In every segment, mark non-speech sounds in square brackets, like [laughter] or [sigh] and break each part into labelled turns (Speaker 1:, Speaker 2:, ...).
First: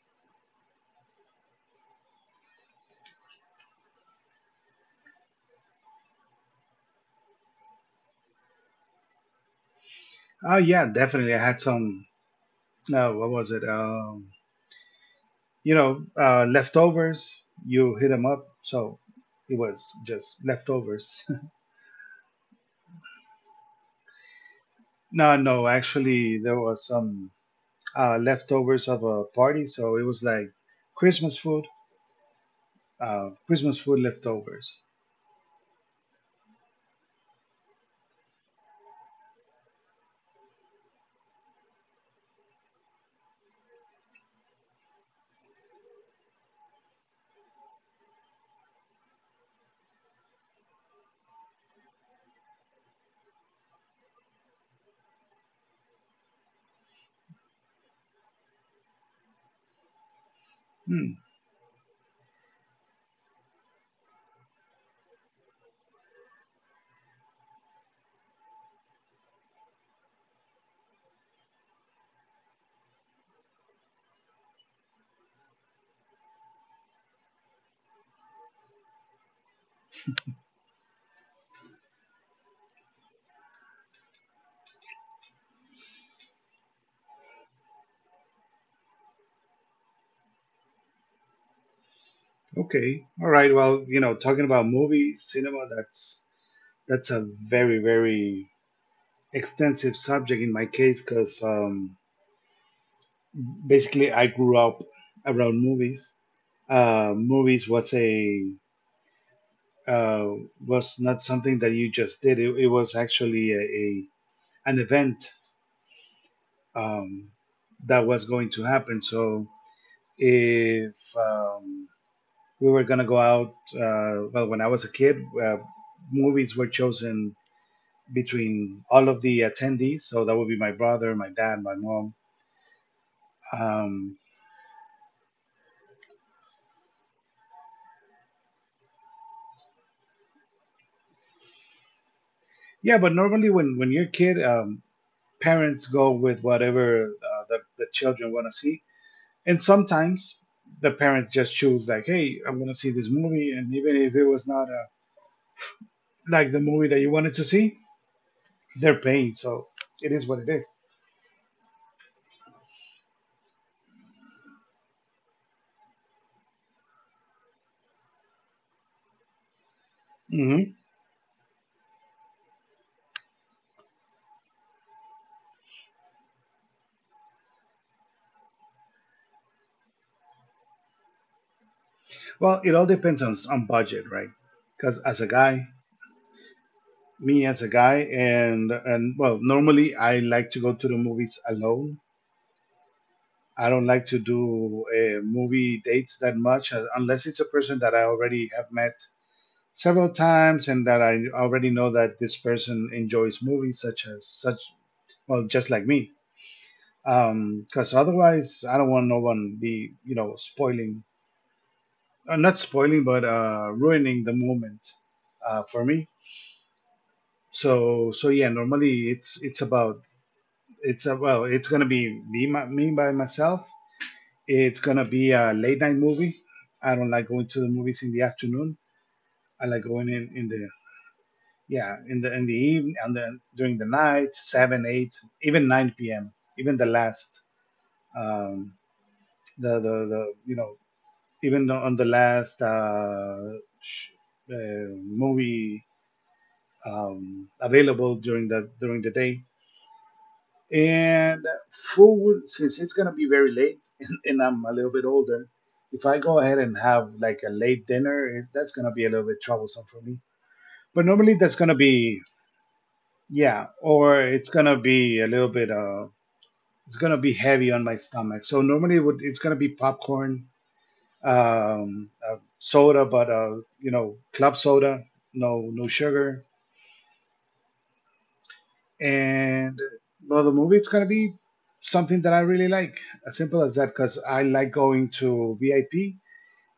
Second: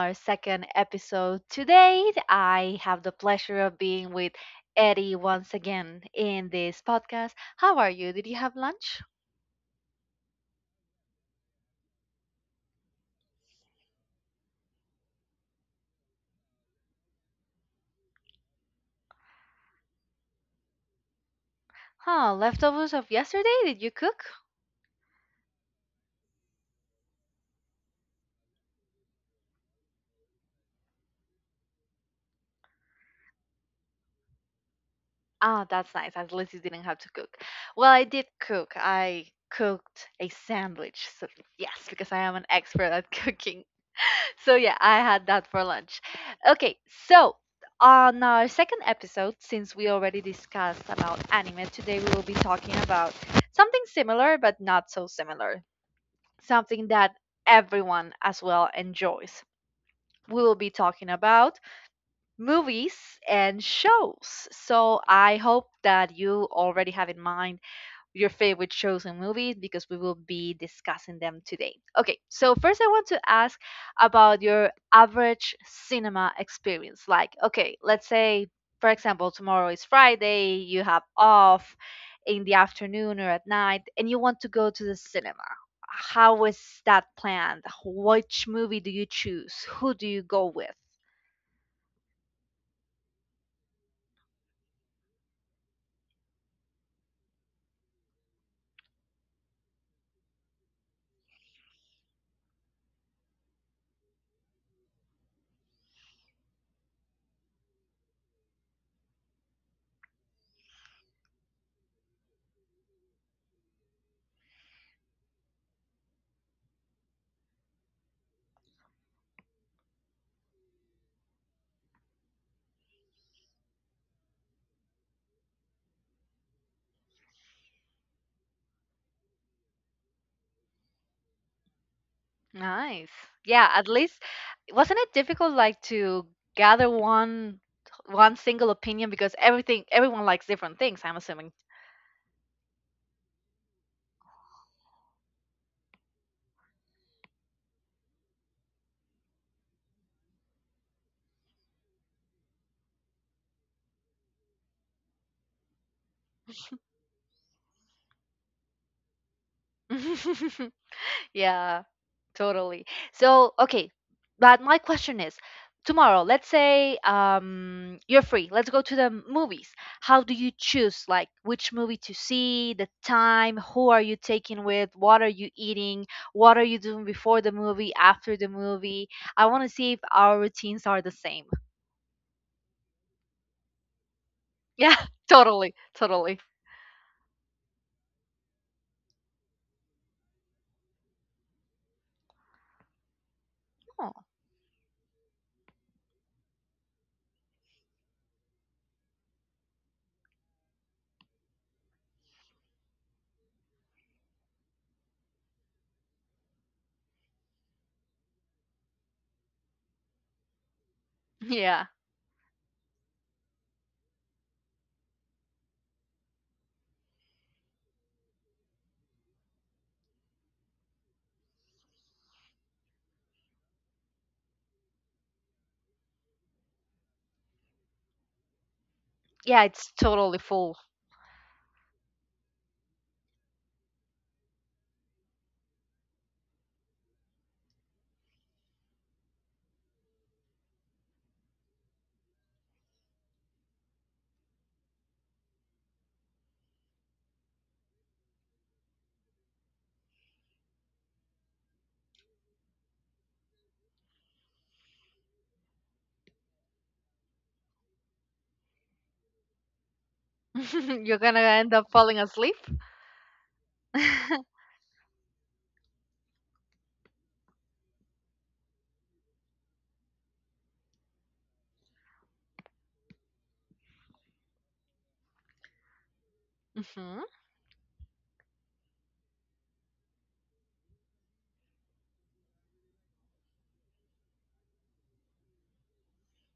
Speaker 1: our second episode. Today, I have the pleasure of being with Eddie once again in this podcast. How are you? Did you have lunch?
Speaker 2: Oh yeah, definitely. I had some. No, what was it? Leftovers. You hit them up, so it was just leftovers.
Speaker 1: Huh, leftovers of yesterday? Did you cook?
Speaker 2: [laughs] No, no. Actually, there was some leftovers of a party, so it was like Christmas food. Christmas food leftovers.
Speaker 1: Ah, that's nice. At least you didn't have to cook. Well, I did cook. I cooked a sandwich. So, yes, because I am an expert at [laughs] cooking. So yeah, I had that for lunch. Okay, so on our second episode, since we already discussed about anime, today we will be talking about something similar but not so similar. Something that everyone as well enjoys. We will be
Speaker 2: Hmm.
Speaker 1: talking about movies and shows. So I hope that you already have in mind your favorite shows and movies because we will be discussing them today. Okay, so first I want to ask about your average cinema experience. Like, okay, let's say, for example, tomorrow is Friday, you have off in the afternoon or at night, and you want to go to the cinema. How is that planned? Which movie do you choose? Who do you go with?
Speaker 2: Okay. All right. Well, you know, talking about movies, cinema, that's a very extensive subject in my case because basically I grew up around movies. Movies was a uh, was not something that you just did. It was actually a an event um, that was going to happen. So if we were gonna go out, well, when I was a kid, uh, movies were chosen between all of the attendees. So that would be my brother, my dad, my mom.
Speaker 1: Nice. Yeah, at
Speaker 2: Um,
Speaker 1: least wasn't it difficult like to gather one single opinion because everything everyone likes different things, I'm assuming.
Speaker 2: yeah, but normally when you're a kid, parents go with whatever the children want to see. And sometimes the parents just choose, like, hey, I'm going to see this movie. And even if it was not like the movie that you wanted to see, they're paying. So it is what it is.
Speaker 1: [laughs] Yeah, totally. So, okay, but my question is, tomorrow, let's say you're free. Let's go to the movies. How do you
Speaker 2: Mhm.
Speaker 1: choose like which movie to see, the time, who are you taking with, what are you eating, what are you doing before the movie, after the movie? I want to see if our routines are the same.
Speaker 2: Well, it all depends on budget, right? Because
Speaker 1: Yeah,
Speaker 2: as a
Speaker 1: [laughs]
Speaker 2: guy,
Speaker 1: totally, totally.
Speaker 2: me as a guy, and well, normally I like to go to the movies alone. I don't like
Speaker 1: Oh,
Speaker 2: to do movie dates that much unless it's a person that I already have met several times and that I already know that this person enjoys movies such as such, well, just like me, because otherwise I don't want no one be, you know, spoiling
Speaker 1: yeah.
Speaker 2: not spoiling but ruining the moment for me. So so yeah, normally it's about it's well, it's gonna be me by myself. It's gonna be a late night movie. I don't like going to the movies in the afternoon. I
Speaker 1: Yeah,
Speaker 2: like
Speaker 1: it's
Speaker 2: going
Speaker 1: totally
Speaker 2: in the
Speaker 1: full.
Speaker 2: yeah, in the evening and then during the night, 7 8 even 9 p.m, even the last um the the, even on the last uh movie available during the day. And food, since it's gonna be very late, [laughs] and I'm a little bit older, if I go ahead and have like a late dinner, that's gonna be a little bit troublesome for me. But
Speaker 1: [laughs] You're
Speaker 2: normally
Speaker 1: gonna
Speaker 2: that's gonna
Speaker 1: end up
Speaker 2: be—
Speaker 1: falling asleep.
Speaker 2: Yeah, or it's
Speaker 1: [laughs]
Speaker 2: gonna be a little bit it's gonna be heavy on my stomach. So normally it would, it's gonna be popcorn, soda, but, you know, club soda, no sugar.
Speaker 1: hmm
Speaker 2: And well, the movie, it's gonna be something that I really like. As simple as that, because I like going to VIP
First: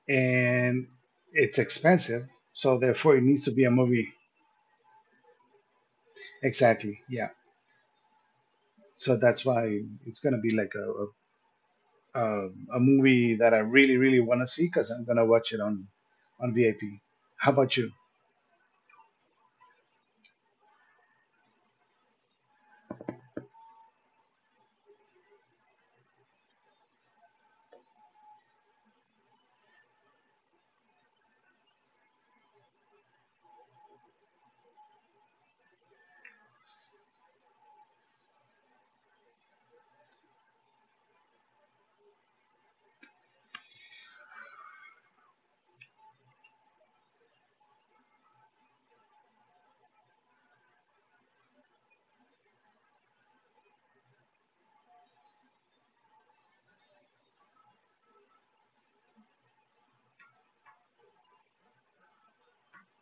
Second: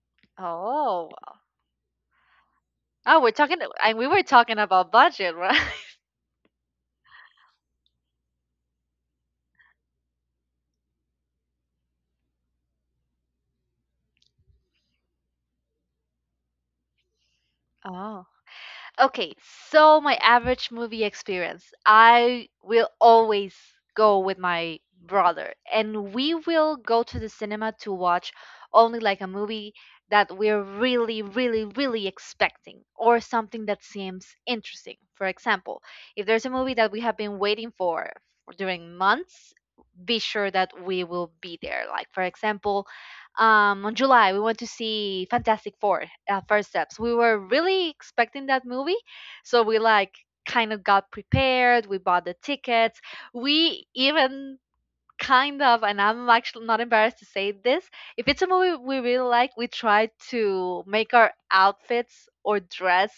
Speaker 2: and
Speaker 1: Oh,
Speaker 2: it's expensive, so therefore it
Speaker 1: oh, we're
Speaker 2: needs to
Speaker 1: talking
Speaker 2: be a
Speaker 1: and
Speaker 2: movie.
Speaker 1: we were talking about budget, right? [laughs]
Speaker 2: Exactly, yeah. So that's why it's gonna be like uh, a movie that I really, really want to see because I'm gonna watch it on VIP. How about you?
Speaker 1: Oh. Okay, so my average movie experience, I will always go with my brother, and we will go to the cinema to watch only like a movie that we're really, really, really expecting or something that seems interesting. For example, if there's a movie that we have been waiting for during months, be sure that we will be there. Like for example, on July we went to see Fantastic Four: First Steps. We were really expecting that movie, so we like kind of got prepared. We bought the tickets. We even kind of, and I'm actually not embarrassed to say this. If it's a movie we really like, we try to make our outfits or dress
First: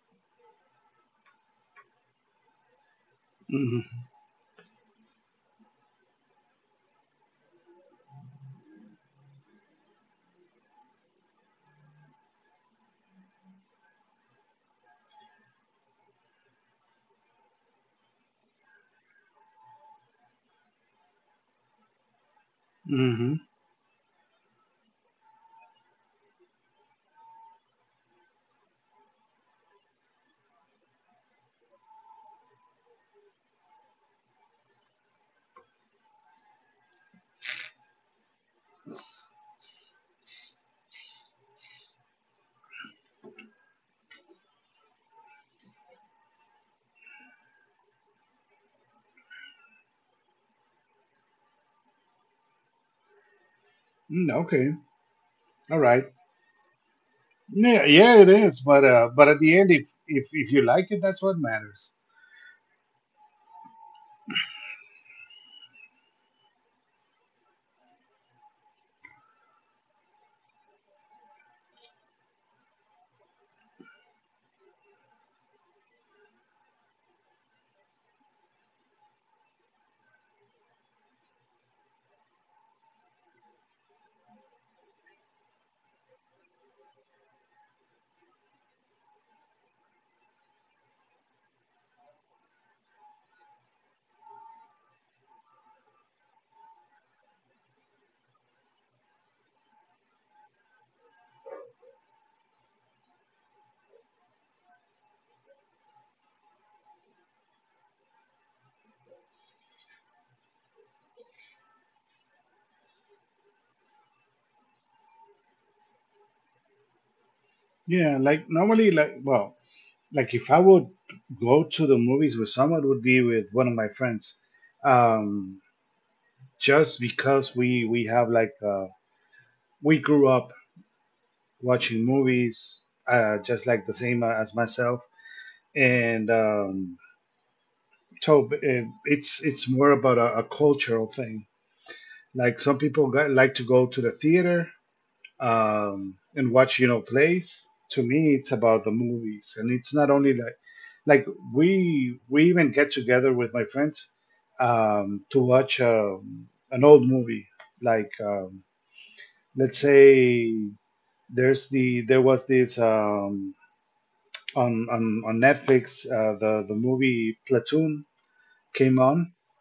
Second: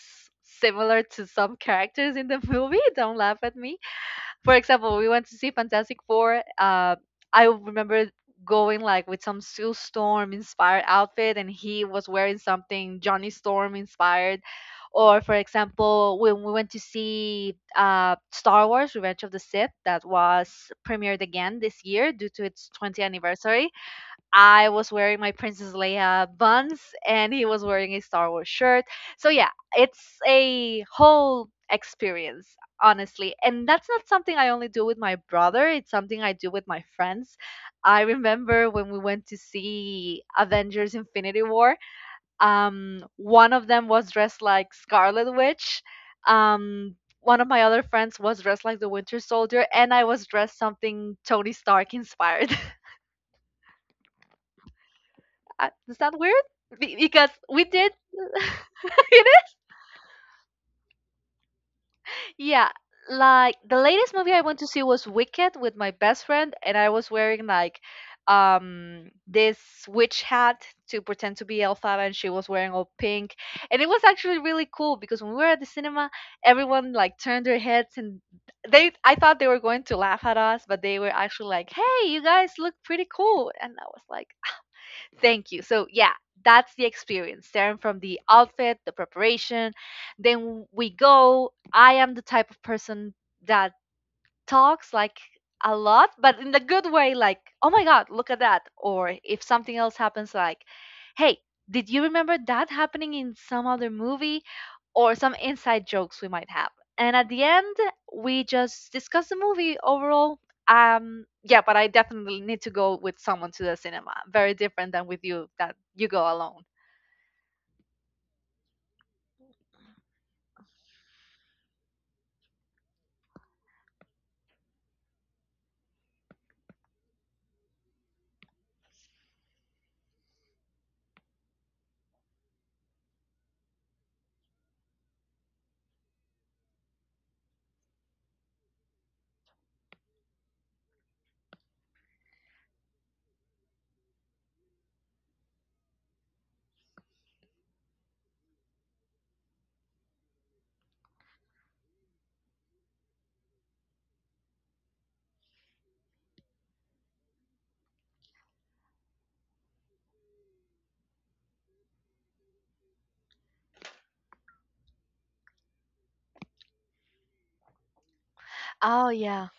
Speaker 1: similar to some characters in the movie. [laughs] Don't laugh at me.
Speaker 2: Mm-hmm.
Speaker 1: For example, we went to see Fantastic Four. I remember going like with some Sue Storm inspired outfit, and he was wearing something Johnny Storm inspired. Or for example, when we went to see Star Wars: Revenge of the Sith, that was premiered again this year due to its 20th
Speaker 2: Mm-hmm.
Speaker 1: anniversary. I was wearing my Princess Leia buns and he was wearing a Star Wars shirt. So yeah, it's a whole experience, honestly. And that's not something I only do with my brother, it's something I do with my friends. I remember when we went to see Avengers Infinity War, one of them was dressed like Scarlet Witch. Um one of my other friends was dressed like the Winter Soldier, and I was dressed something Tony Stark inspired.
Speaker 2: Okay. All
Speaker 1: Is
Speaker 2: right.
Speaker 1: that weird? Because we
Speaker 2: Yeah,
Speaker 1: did,
Speaker 2: yeah, it is.
Speaker 1: [laughs] you
Speaker 2: But
Speaker 1: know?
Speaker 2: at the end, if you like it, that's what matters.
Speaker 1: Yeah, like the latest movie I went to see was Wicked with my best friend, and I was wearing like this witch hat to pretend to be Elphaba, and she was wearing all pink, and it was actually really cool because when we were at the cinema, everyone like turned their heads and they I thought they were going to laugh at us, but they were actually like, "Hey, you guys look pretty cool," and I was like, thank you. So, yeah, that's the experience, starting from the outfit, the preparation. Then we go. I am the type of person that talks like a lot, but in the good way, like, oh my God, look at that. Or if something else happens, like, hey, did you remember that happening in some other movie? Or some inside jokes we might have. And at the end, we just discuss the movie overall. Yeah, but I definitely need to go with someone to the cinema. Very different than with you, that you go alone.
Speaker 2: Yeah, like normally, like well, like if I would go to the movies with someone, it would be with one of my friends, um, just because we have like we grew up watching movies, just like the same as myself, and so it's more about a cultural thing. Like some people got, like to go to the theater, and watch, you know, plays. To me, it's about the movies, and it's not only like like we even get together with my friends to watch an old movie. Like let's say there was this on Netflix, the movie Platoon came
Speaker 1: Oh,
Speaker 2: on.
Speaker 1: yeah.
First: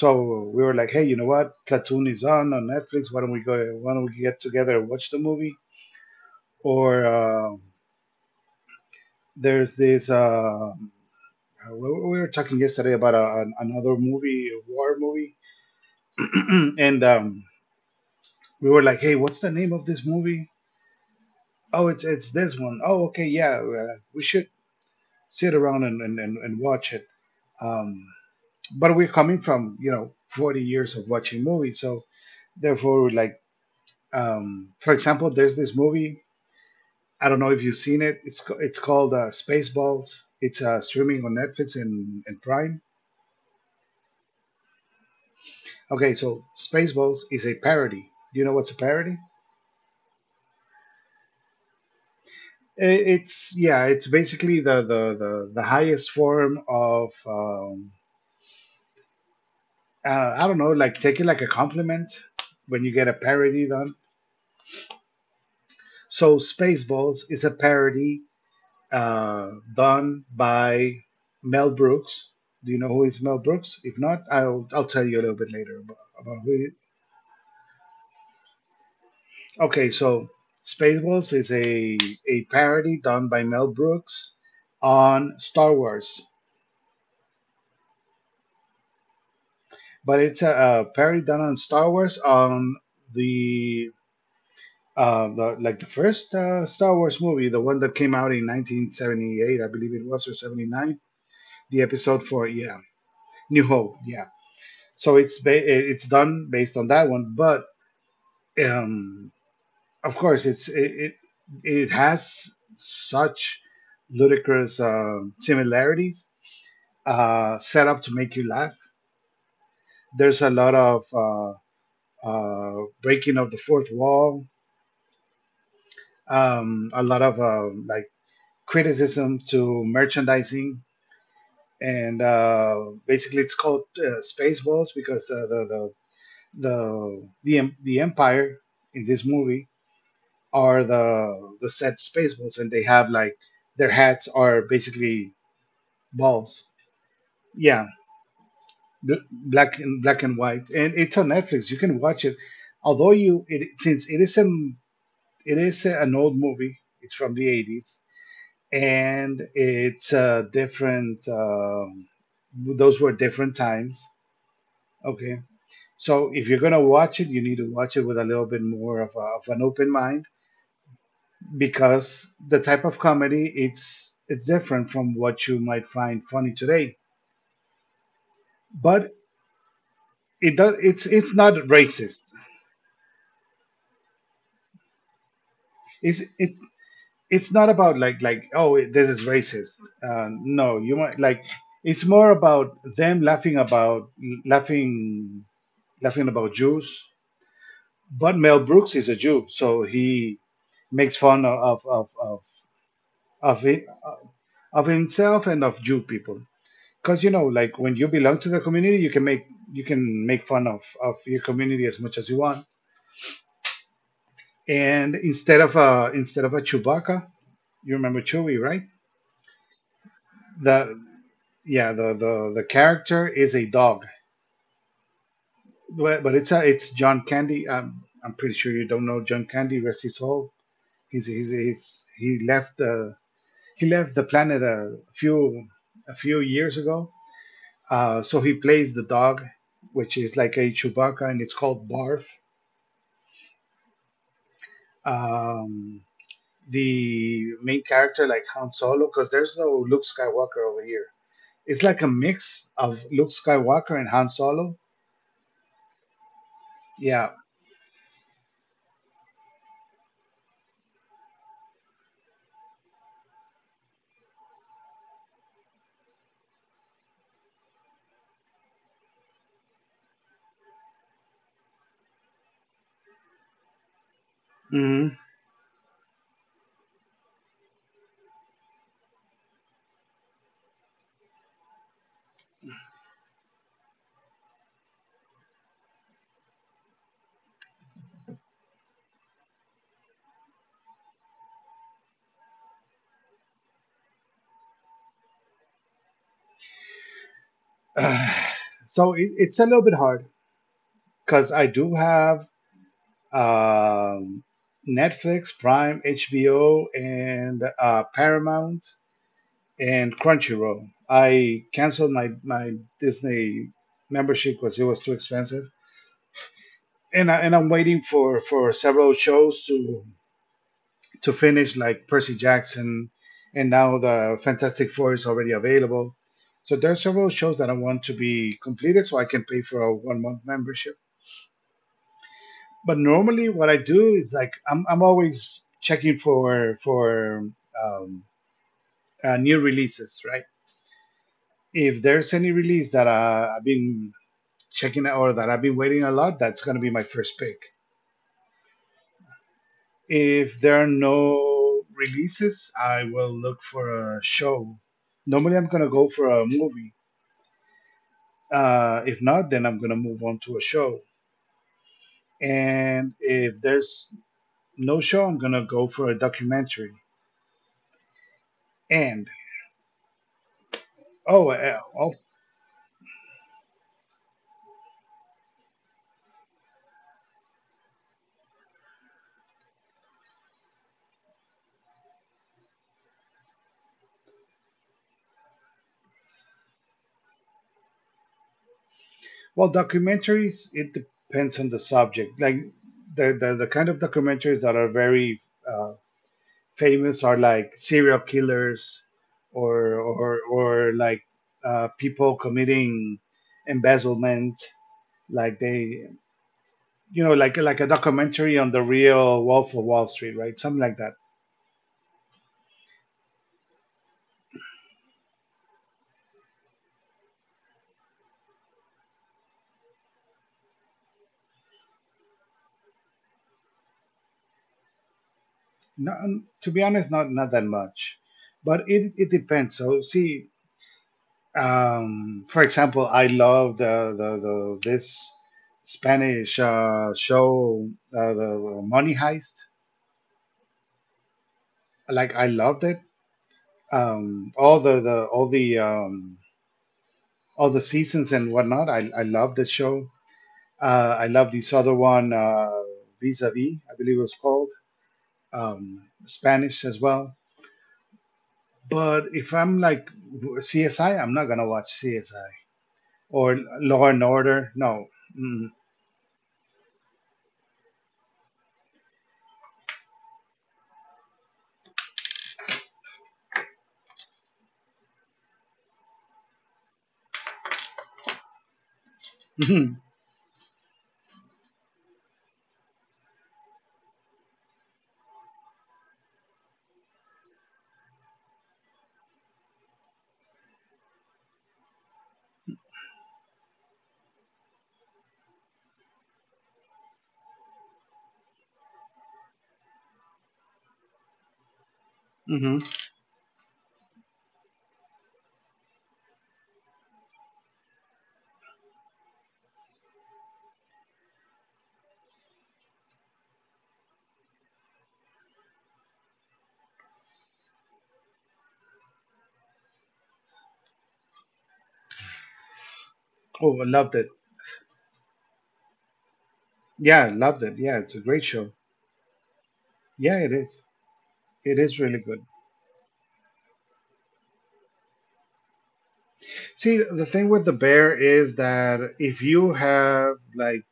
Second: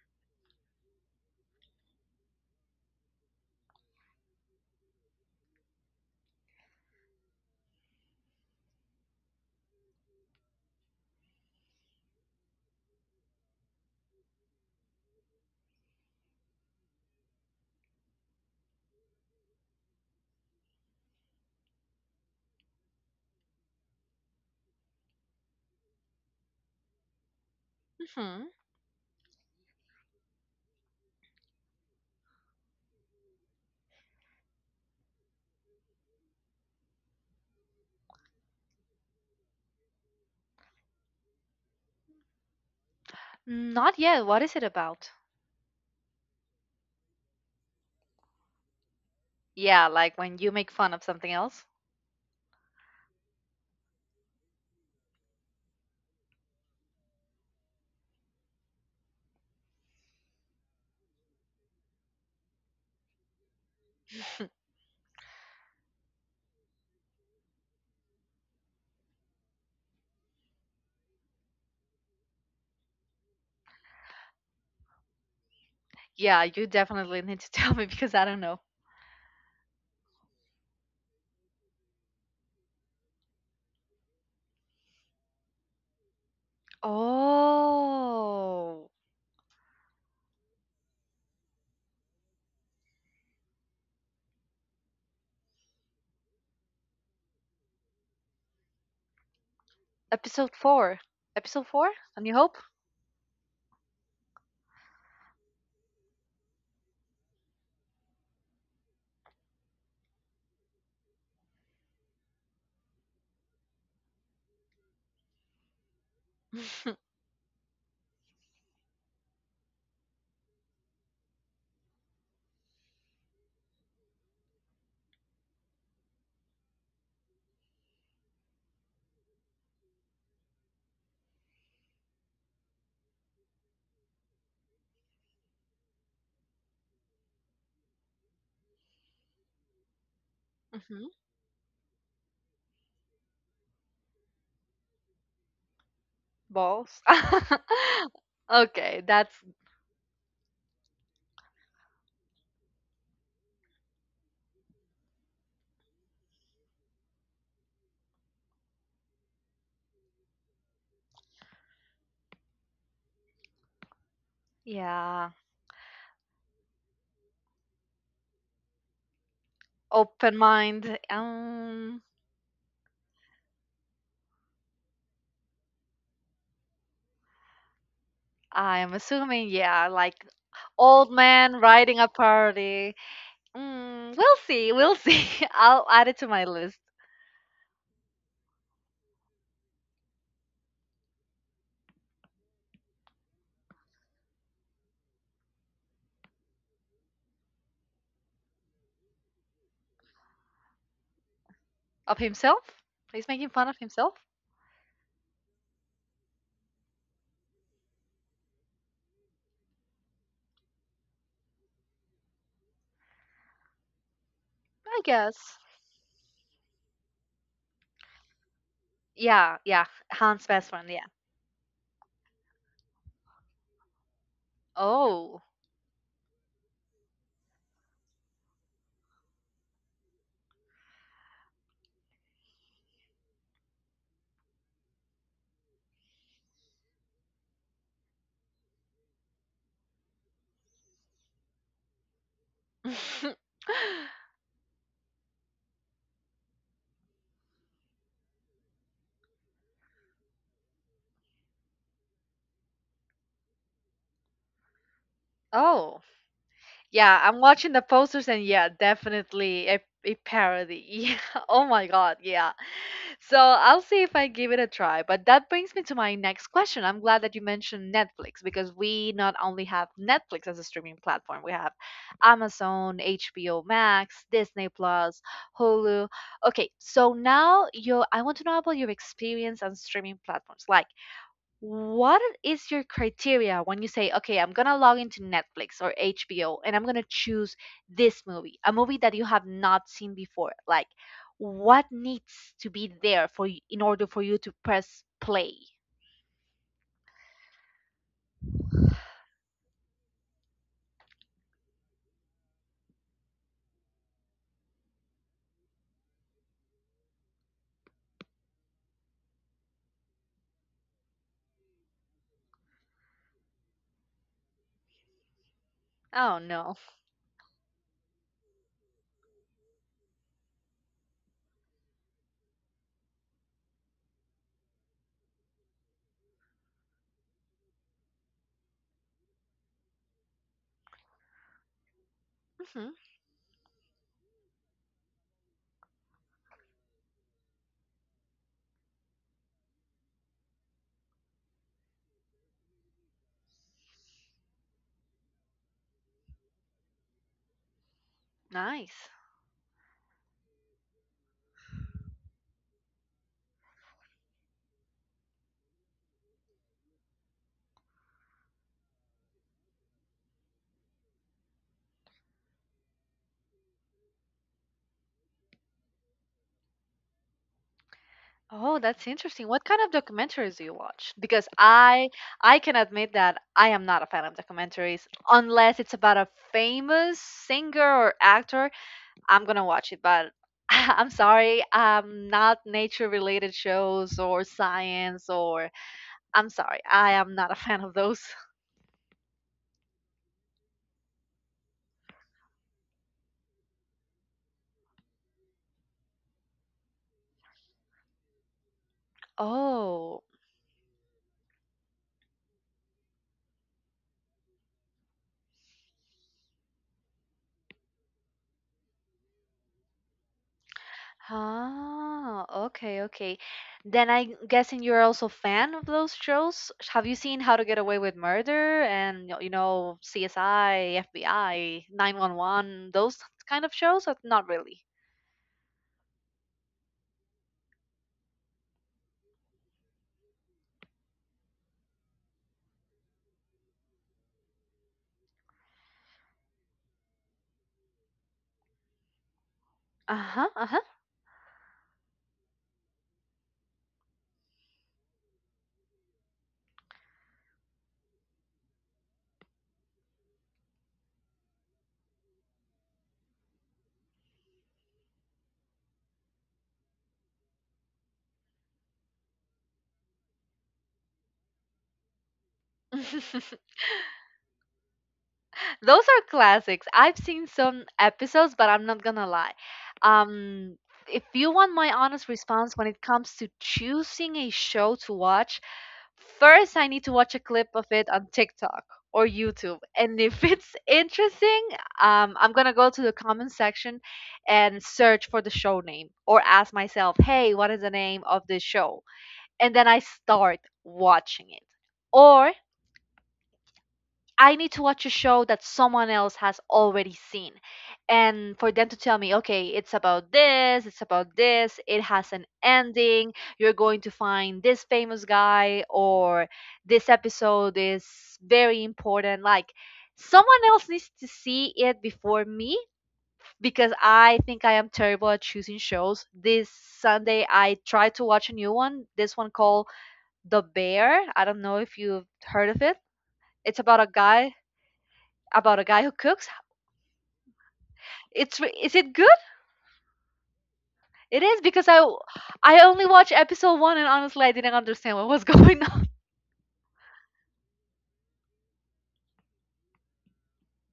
Speaker 2: So we were like, hey, you know what? Platoon is on Netflix. Why don't we go? Why don't we get together and watch the movie? Or there's this. We were talking yesterday about an- another movie, a war movie, [clears throat] and we were like, hey, what's the name of this movie? Oh, it's this one. Oh, okay, yeah, we should sit around and watch it. Um,
Speaker 1: hmm
Speaker 2: but we're coming from, you know, 40 years of watching movies, so therefore, like for example, there's this movie, I don't know if you've seen it. It's called Spaceballs. It's streaming on Netflix and Prime.
Speaker 1: Not yet. What is it about?
Speaker 2: Okay, so Spaceballs is a parody. Do you know what's a parody?
Speaker 1: Yeah, like when you make fun of something else.
Speaker 2: It's, yeah, it's basically the highest form of I don't know, like take it like a compliment when you get a parody done. So Spaceballs is a parody done by Mel Brooks. Do you know who is Mel Brooks? If not, I'll tell you a little bit later about
Speaker 1: Yeah,
Speaker 2: who—
Speaker 1: you definitely need to [laughs] tell me because I don't know.
Speaker 2: Okay, so Spaceballs is a parody done by Mel Brooks on Star Wars,
Speaker 1: Oh,
Speaker 2: but it's a parody done on Star Wars on the the like the first Star Wars movie, the one that came out in 1978, I believe it was, or
Speaker 1: episode
Speaker 2: 79.
Speaker 1: four. Episode
Speaker 2: The
Speaker 1: four?
Speaker 2: episode
Speaker 1: A New
Speaker 2: for,
Speaker 1: Hope?
Speaker 2: yeah, New Hope, yeah. So it's it's done based on that one, but um, of course, it has such ludicrous similarities
Speaker 1: [laughs]
Speaker 2: set up to make you laugh. There's a lot of uh, breaking of the fourth wall, a lot of like criticism to merchandising, and basically it's called Spaceballs because the empire in this movie are
Speaker 1: hmm
Speaker 2: the set space balls, and they have like their hats are basically balls.
Speaker 1: Balls.
Speaker 2: Yeah,
Speaker 1: [laughs] Okay, that's
Speaker 2: black and black and white, and it's on Netflix. You can watch it. Although since it is an old movie. It's from the '80s, and it's a different. Those were different times.
Speaker 1: yeah.
Speaker 2: Okay, so if you're gonna watch it, you need to watch it with a little bit more of, of an open mind,
Speaker 1: Open mind.
Speaker 2: because the type of comedy, it's different from what you might find funny today.
Speaker 1: I'm
Speaker 2: But
Speaker 1: assuming, yeah, like
Speaker 2: it does— it's
Speaker 1: old
Speaker 2: not
Speaker 1: man riding a
Speaker 2: racist.
Speaker 1: party. Mm, we'll see. We'll see. [laughs] I'll add
Speaker 2: It's
Speaker 1: it to my
Speaker 2: it's
Speaker 1: list.
Speaker 2: it's not about like, oh, this is racist. No, you might like— it's more about them laughing about laughing laughing about Jews. But Mel Brooks is a Jew, so he makes fun of of
Speaker 1: Of
Speaker 2: of
Speaker 1: himself. He's making
Speaker 2: of,
Speaker 1: fun of
Speaker 2: of,
Speaker 1: himself,
Speaker 2: of himself and of Jew people. Because, you know, like when you belong to the community you can make— you can make fun of your community as much as you want.
Speaker 1: I
Speaker 2: And
Speaker 1: guess.
Speaker 2: instead of a chewbacca, you remember chewie, right?
Speaker 1: Yeah, yeah. Han's best friend.
Speaker 2: the
Speaker 1: Yeah.
Speaker 2: yeah the character is a dog,
Speaker 1: Oh.
Speaker 2: but it's a, it's john candy. I'm pretty sure you don't know john candy, rest his soul. He's he's he left the planet a few years ago. So he plays the dog which is like a chewbacca and it's called barf.
Speaker 1: [laughs]
Speaker 2: um, the main character like Han Solo, because there's no Luke Skywalker over here. It's like a mix of Luke Skywalker and Han Solo.
Speaker 1: Oh, yeah,
Speaker 2: Yeah.
Speaker 1: I'm watching the posters and yeah, definitely a parody. [laughs] Yeah. Oh my God, yeah. So I'll see if I give it a try. But that brings me to my next question. I'm glad that you mentioned Netflix because we not only have Netflix as a streaming platform, we have Amazon, HBO Max, Disney
Speaker 2: Hmm.
Speaker 1: Plus, Hulu. Okay, so now you I want to know about your experience on streaming platforms. Like, what is your criteria when you say, okay, I'm gonna log into Netflix or HBO and I'm gonna choose this movie, a movie that you have not seen before? Like, what needs to be there for you in order for you to press play?
Speaker 2: [sighs] So it's a little bit hard because I do have um, Netflix, Prime, HBO, and Paramount and Crunchyroll. I canceled my Disney membership because it was too expensive,
Speaker 1: Oh no.
Speaker 2: and I'm waiting for several shows to finish, like Percy Jackson, and now the Fantastic Four is already available. So there are several shows that I want to be completed so I can pay for a 1 month membership.
Speaker 1: hmm
Speaker 2: But normally, what I do is like I'm always checking for um, new releases, right? If there's any release that I've been checking out or that I've been waiting a lot, that's gonna be my first pick.
Speaker 1: Nice.
Speaker 2: If there are no releases, I will look for a show. Normally, I'm gonna go for a movie. If not, then I'm gonna move on to a show. And if there's no show, I'm gonna go for a documentary.
Speaker 1: Oh, that's
Speaker 2: And—
Speaker 1: interesting. What kind of documentaries do you watch?
Speaker 2: oh,
Speaker 1: Because
Speaker 2: uh,
Speaker 1: I
Speaker 2: well,
Speaker 1: I can admit that I am not a fan of documentaries unless it's about a famous singer or actor I'm gonna watch it, but [laughs] I'm sorry, not nature related shows or science or I'm sorry, I am not a [laughs] fan of those. [laughs]
Speaker 2: well, documentaries, it depends on the subject. Like the kind of documentaries that are very uh, famous are like serial killers, or
Speaker 1: Oh,
Speaker 2: like people committing embezzlement, like they, you know, like a documentary on the real wolf of wall street, right, something like that.
Speaker 1: ah, okay, okay. Then I'm guessing you're also a fan of those shows. Have you seen How to Get Away with Murder and you know CSI, FBI, 911, those kind of shows? Or not really.
Speaker 2: No, to be honest, not that much, but it depends. So see, for example, I love the this spanish show, the money heist.
Speaker 1: Uh-huh,
Speaker 2: Like I loved it. All the all the all the seasons and whatnot. I love the show. I love this other one, Vis a Vis, I believe it was called, Spanish as well. But if I'm like CSI, I'm not gonna watch CSI
Speaker 1: uh-huh.
Speaker 2: or
Speaker 1: [laughs]
Speaker 2: Law and Order. No.
Speaker 1: Those are classics. I've seen some episodes, but I'm not gonna lie. Um, if you want my honest response when it comes to choosing a show to watch, first I need to watch a clip of it on TikTok or YouTube.
Speaker 2: Mm-hmm.
Speaker 1: And if [laughs] it's interesting, I'm gonna go to the comment section and search for the show name or ask myself, hey, what is the name of this show? And then I start watching it. Or I need to watch a show that someone else has already seen. And for them to tell me, okay, it's about this, it has an
Speaker 2: Hmm.
Speaker 1: ending, you're going to find this famous guy, or this episode is very important. Like, someone else needs to see it before me because I think I am terrible at choosing shows. This Sunday, I tried to watch a new one, this one called The Bear. I don't know if you've heard of it. It's
Speaker 2: Oh, I
Speaker 1: about a
Speaker 2: loved it.
Speaker 1: guy, who cooks.
Speaker 2: Yeah, I loved it. Yeah, it's a great
Speaker 1: It's
Speaker 2: show.
Speaker 1: re- is it good?
Speaker 2: Yeah, it is.
Speaker 1: It is
Speaker 2: It
Speaker 1: because
Speaker 2: is
Speaker 1: I
Speaker 2: really good.
Speaker 1: I only watched episode one and honestly I didn't understand what was [laughs] going on.
Speaker 2: See, the thing with the bear is that if you have like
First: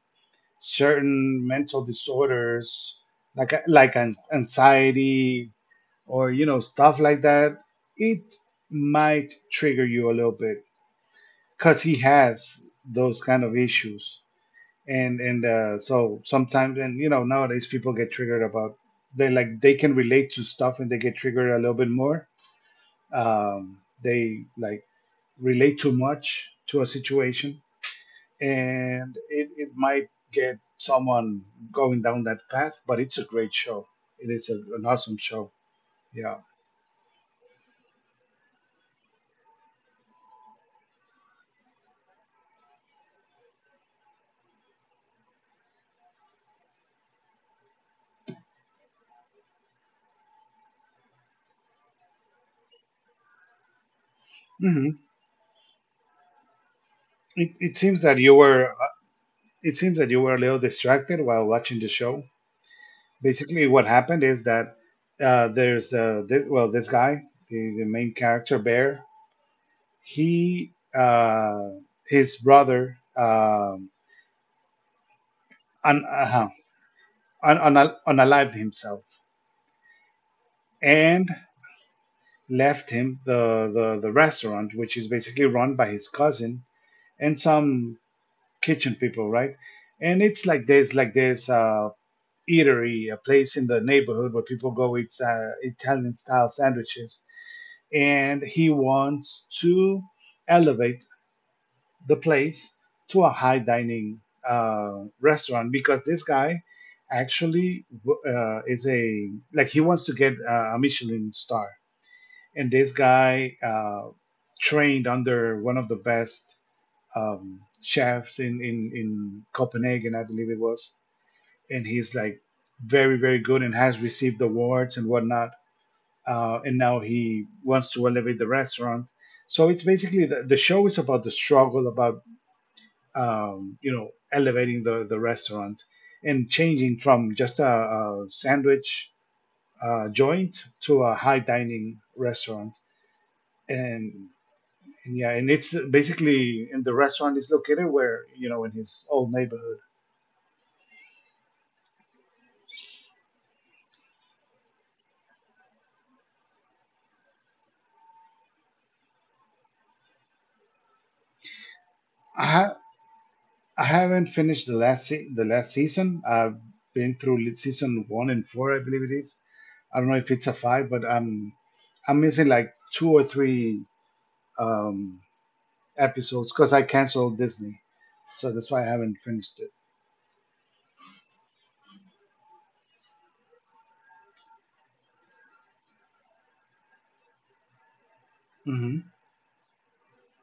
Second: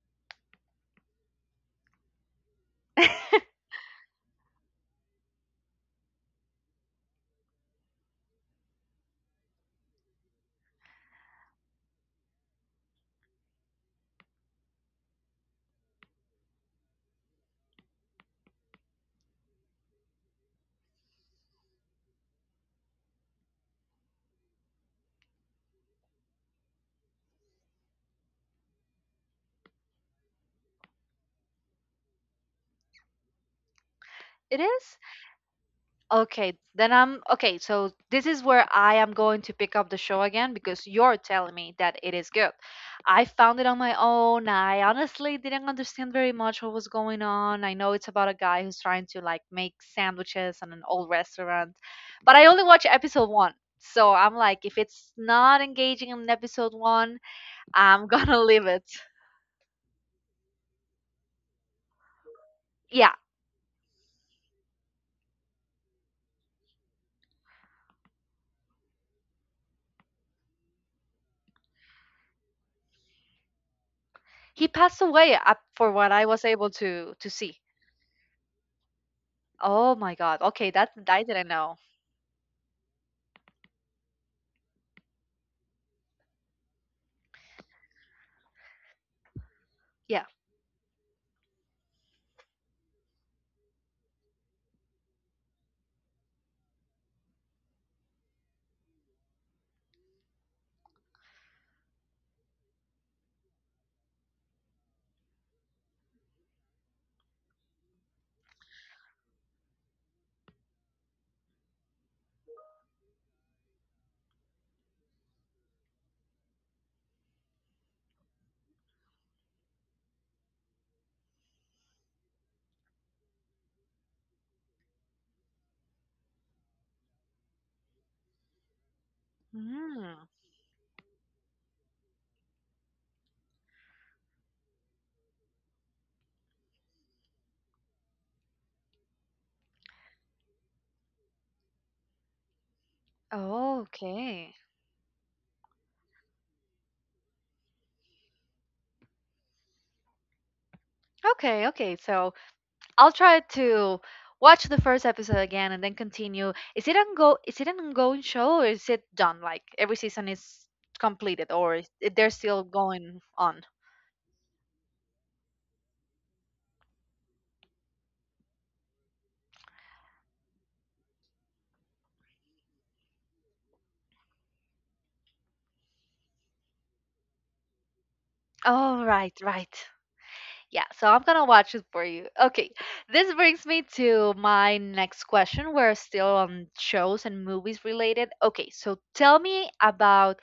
Speaker 2: certain mental disorders, like anxiety, or you know stuff like that, it might trigger you a little bit because he has those kind of issues. And so sometimes, and you know nowadays people get triggered about, they like they can relate to stuff and they get triggered a little bit more. They like relate too much to a situation, and it might get someone going down that path. But it's a great show, it is
Speaker 1: It
Speaker 2: an
Speaker 1: is
Speaker 2: awesome show. Yeah.
Speaker 1: okay. Then I'm okay. So this is where I am going to pick up the show again because you're telling me that it is good. I found it on my own. I honestly didn't understand very much what was going on. I know it's about a guy who's trying to like make sandwiches in an old restaurant, but I only watched episode one. So I'm like, if
Speaker 2: Hmm.
Speaker 1: it's not engaging in episode one,
Speaker 2: It seems
Speaker 1: I'm [laughs]
Speaker 2: that you
Speaker 1: gonna leave
Speaker 2: were
Speaker 1: it.
Speaker 2: it seems that you were a little distracted while watching the show.
Speaker 1: Yeah,
Speaker 2: Basically what happened is that, there's this, well, this guy, the main character bear, he, uh, his brother,
Speaker 1: he passed away up for
Speaker 2: un,
Speaker 1: what I was
Speaker 2: uh,
Speaker 1: able to see.
Speaker 2: unalived himself
Speaker 1: Oh my God. Okay, that I
Speaker 2: and
Speaker 1: didn't know.
Speaker 2: left him the restaurant, which is basically run by his cousin and some kitchen people, right? And
Speaker 1: Yeah.
Speaker 2: it's like this, like this eatery, a place in the neighborhood where people go eat Italian style sandwiches. And he wants to elevate the place to a high dining restaurant, because this guy actually, is a like he wants to get a Michelin star. And this guy trained under one of the best chefs in, in Copenhagen, I believe it was. And he's like very, very good and has received awards and whatnot. And now he wants to elevate the restaurant. So it's
Speaker 1: Mm.
Speaker 2: basically the show is about the struggle about, you know, elevating the restaurant and changing from just a sandwich joint to a high dining restaurant. And
Speaker 1: Okay.
Speaker 2: And yeah, and it's basically, and the restaurant is located, where, you know, in his old neighborhood.
Speaker 1: Okay. Okay. So I'll try to watch the first episode again and then continue. Is it ongo? Is it an ongoing show or is it done? Like every season is completed or they're
Speaker 2: I
Speaker 1: still
Speaker 2: ha-
Speaker 1: going on?
Speaker 2: I haven't finished the last season. I've been through season one and four, I believe it is. I don't know if it's a five, but I'm missing like two or three um, episodes because I canceled Disney, so that's why I
Speaker 1: Oh,
Speaker 2: haven't
Speaker 1: right,
Speaker 2: finished it.
Speaker 1: right. Yeah, so I'm gonna watch it for you. Okay, this brings me to my next question. We're still on shows and movies related. Okay, so
Speaker 2: Hmm.
Speaker 1: tell me about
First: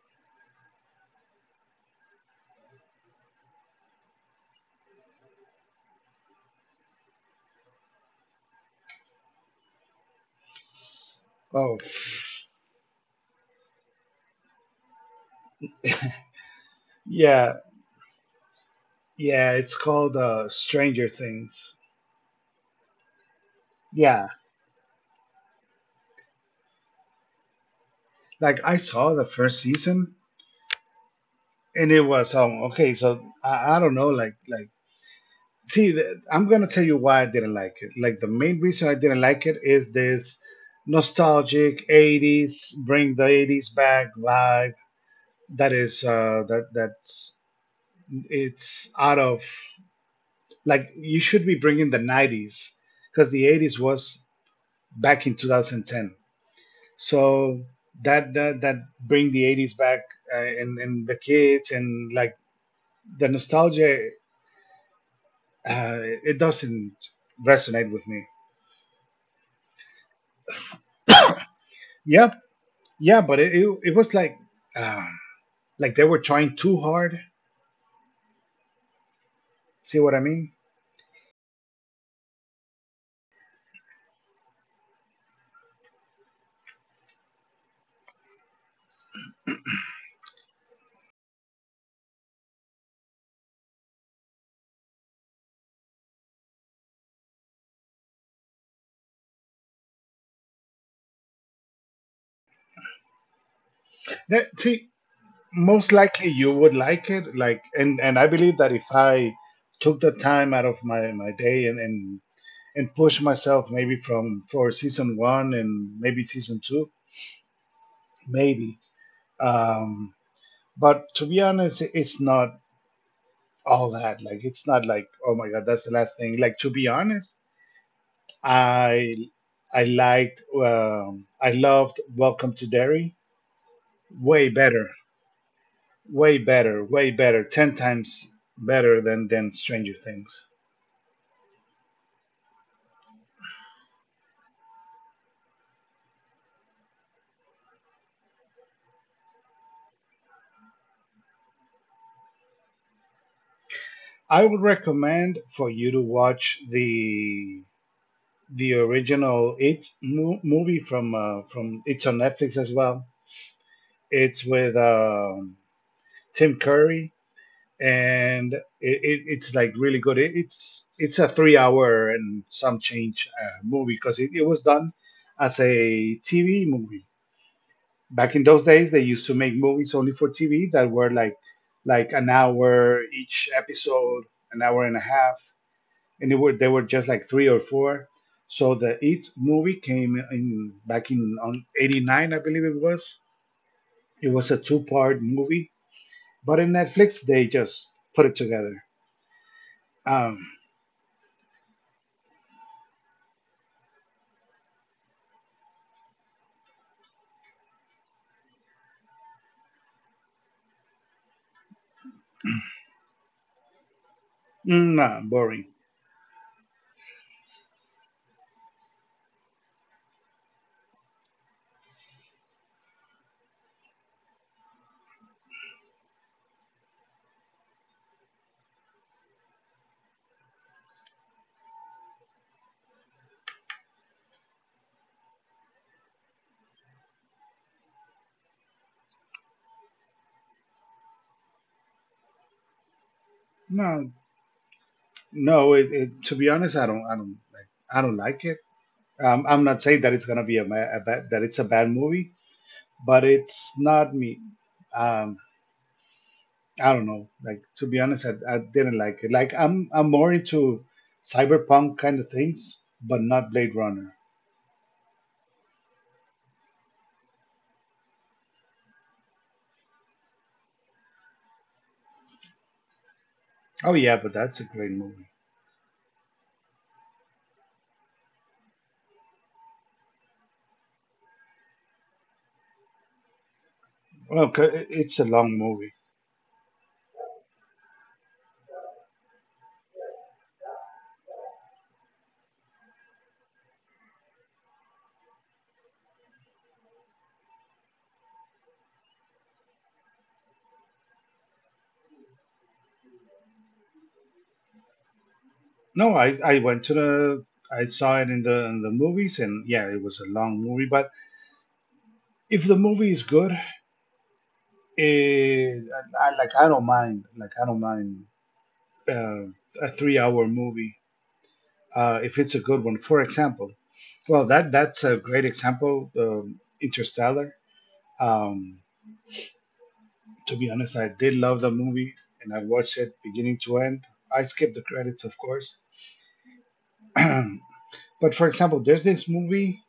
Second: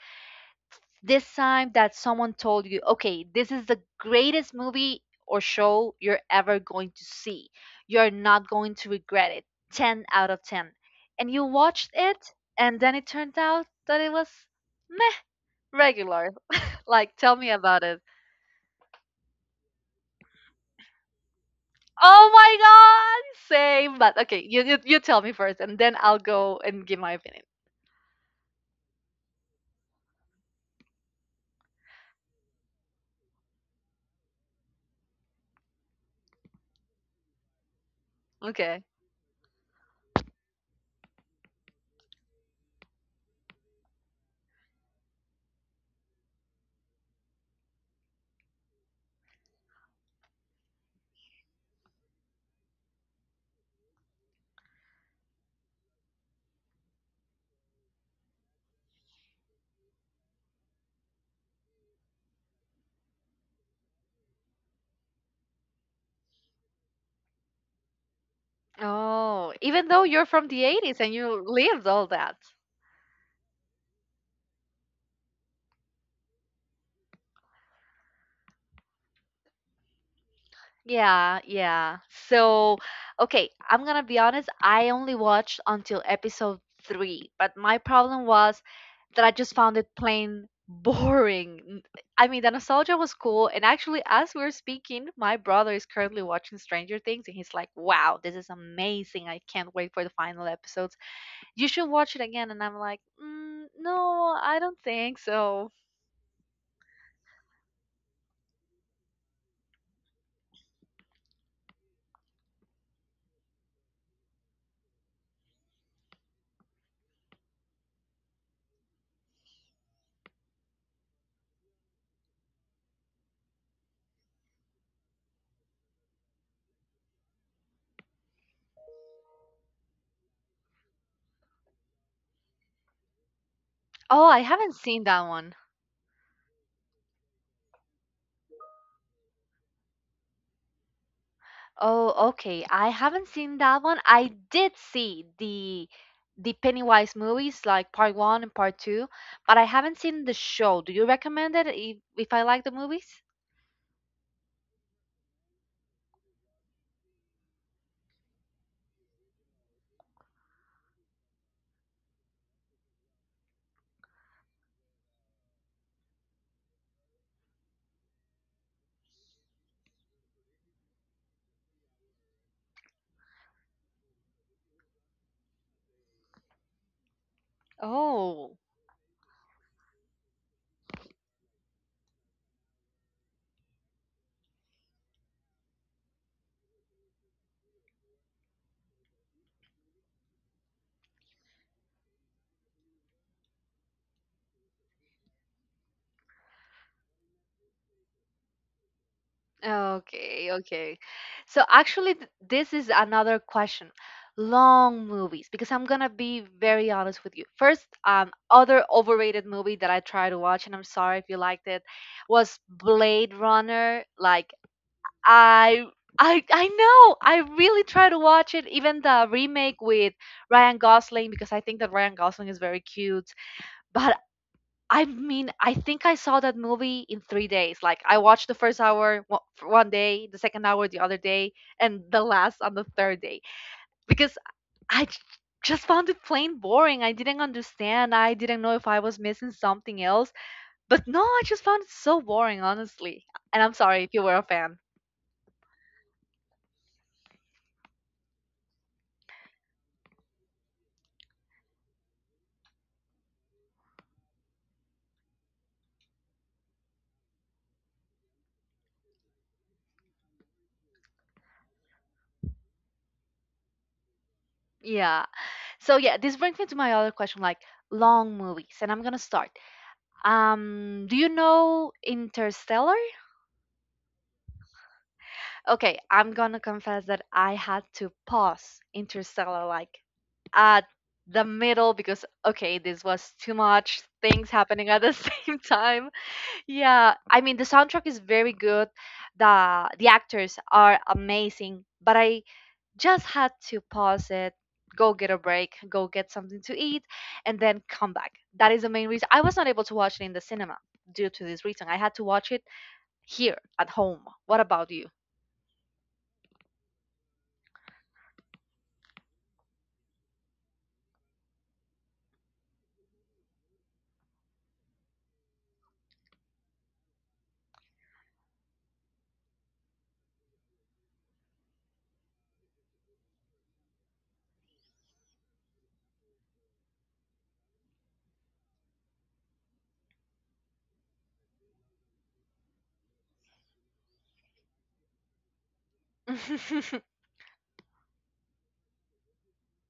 Speaker 1: this time that someone told you, okay, this is the greatest movie or show you're ever going to see. You're not going to regret it. 10 out of 10. And you
Speaker 2: Oh,
Speaker 1: watched it, and then it turned out that it was meh, regular. Like, tell me
Speaker 2: yeah,
Speaker 1: about
Speaker 2: yeah. It's called, Stranger Things.
Speaker 1: Oh my God, same. But
Speaker 2: Yeah,
Speaker 1: okay, you tell me first, and then I'll go and give my opinion.
Speaker 2: like I saw the first season and it was, um, okay. So I don't know, like see, I'm gonna tell you why I didn't like it. Like the main
Speaker 1: Okay.
Speaker 2: reason I didn't like it is this nostalgic '80s, bring the '80s back vibe. That is that's it's out of, like you should be bringing the '90s, because the '80s was back in 2010. So that bring the '80s back, and the kids, and like the nostalgia, uh, it doesn't resonate with me.
Speaker 1: Oh, even though you're from the 80s and you lived all
Speaker 2: Yeah,
Speaker 1: that.
Speaker 2: yeah, but it was like, uh, like they were trying too hard. See what I mean?
Speaker 1: Yeah, yeah. So, okay, I'm gonna be honest. I only watched until episode three, but my problem was that I just found it plain boring. I mean, the nostalgia was cool. And actually, as we're speaking, my brother is currently watching Stranger Things and he's like, wow, this is amazing. I can't wait for the final episodes. You should watch it again. And I'm like, mm, no, I
Speaker 2: That,
Speaker 1: don't
Speaker 2: see,
Speaker 1: think so.
Speaker 2: most likely you would like it. Like, and I believe that if I took the time out of my day and push myself maybe from for season one and maybe season two, maybe. Um, but to be honest, it's not all that. Like, it's not like oh my god, that's the last thing. Like to be honest, I I liked, I loved Welcome to Derry
Speaker 1: Oh, I
Speaker 2: way
Speaker 1: haven't
Speaker 2: better,
Speaker 1: seen that one.
Speaker 2: way better, way better, ten times better than Stranger Things.
Speaker 1: Oh, okay. I haven't seen that one. I did see the Pennywise movies like part one and part two, but I haven't seen the show. Do you recommend it if I like the movies?
Speaker 2: I would recommend for you to watch the original movie, from it's on Netflix as well. It's with, Tim Curry, and it's like really good. It's a 3 hour and some change movie, because it was done as a TV movie. Back in
Speaker 1: Oh,
Speaker 2: those days, they used to make movies only for TV that were like an hour each episode, an hour and a half, and it were they were just like three or four. So the It movie came in back in on '89, I believe it was. It was a two-part movie, but in Netflix they just put it together. Um.
Speaker 1: okay, okay. So actually, this is another question. Long movies, because I'm gonna be very honest with you. First, other overrated movie that I tried to watch, and I'm sorry if you liked it, was Blade Runner. Like
Speaker 2: Mm, nah, boring.
Speaker 1: I, I know I really tried to watch it, even the remake with Ryan Gosling, because I think that Ryan Gosling is very cute. But I mean, I think I saw that movie in 3 days. Like, I watched the first hour for 1 day, the second hour the other day, and the last on the third day because I j- just found it plain boring. I didn't understand. I didn't know if I was missing something else. But no, I just found it so boring, honestly. And I'm sorry
Speaker 2: No,
Speaker 1: if you were a fan.
Speaker 2: no. To be honest, I don't like it. I'm not saying that it's gonna be a, ma- a bad, that it's a bad movie, but it's not me. Um, I don't know. Like to be honest, I didn't like it. Like I'm more into cyberpunk kind of things, but not Blade Runner.
Speaker 1: Yeah. So yeah, this brings me to my other question, like long movies. And I'm gonna start. Do you know Interstellar?
Speaker 2: Oh yeah, but that's a great movie.
Speaker 1: Okay, I'm gonna confess that I had to pause Interstellar like at the middle because okay, this was too much things
Speaker 2: Well,
Speaker 1: happening at the [laughs]
Speaker 2: it's a long
Speaker 1: same
Speaker 2: movie.
Speaker 1: time. Yeah, I mean the soundtrack is very good. The actors are amazing, but I just had to pause it, go get a break, go get something to eat, and then come back. That is the main reason. I was not able to watch it in the cinema due to this reason. I had to watch it here at home. What about you?
Speaker 2: No, I went to the, I saw it in the movies, and yeah, it was a long movie, but if the movie is good, eh, I don't mind, like I don't mind, uh, a three-hour movie, if it's a good one. For example, well, that's a great example, Interstellar. Um, to be honest, I did love the movie, and I watched it beginning to end. I skipped the credits, of course.
Speaker 1: [laughs]
Speaker 2: [clears throat] but for example, there's this movie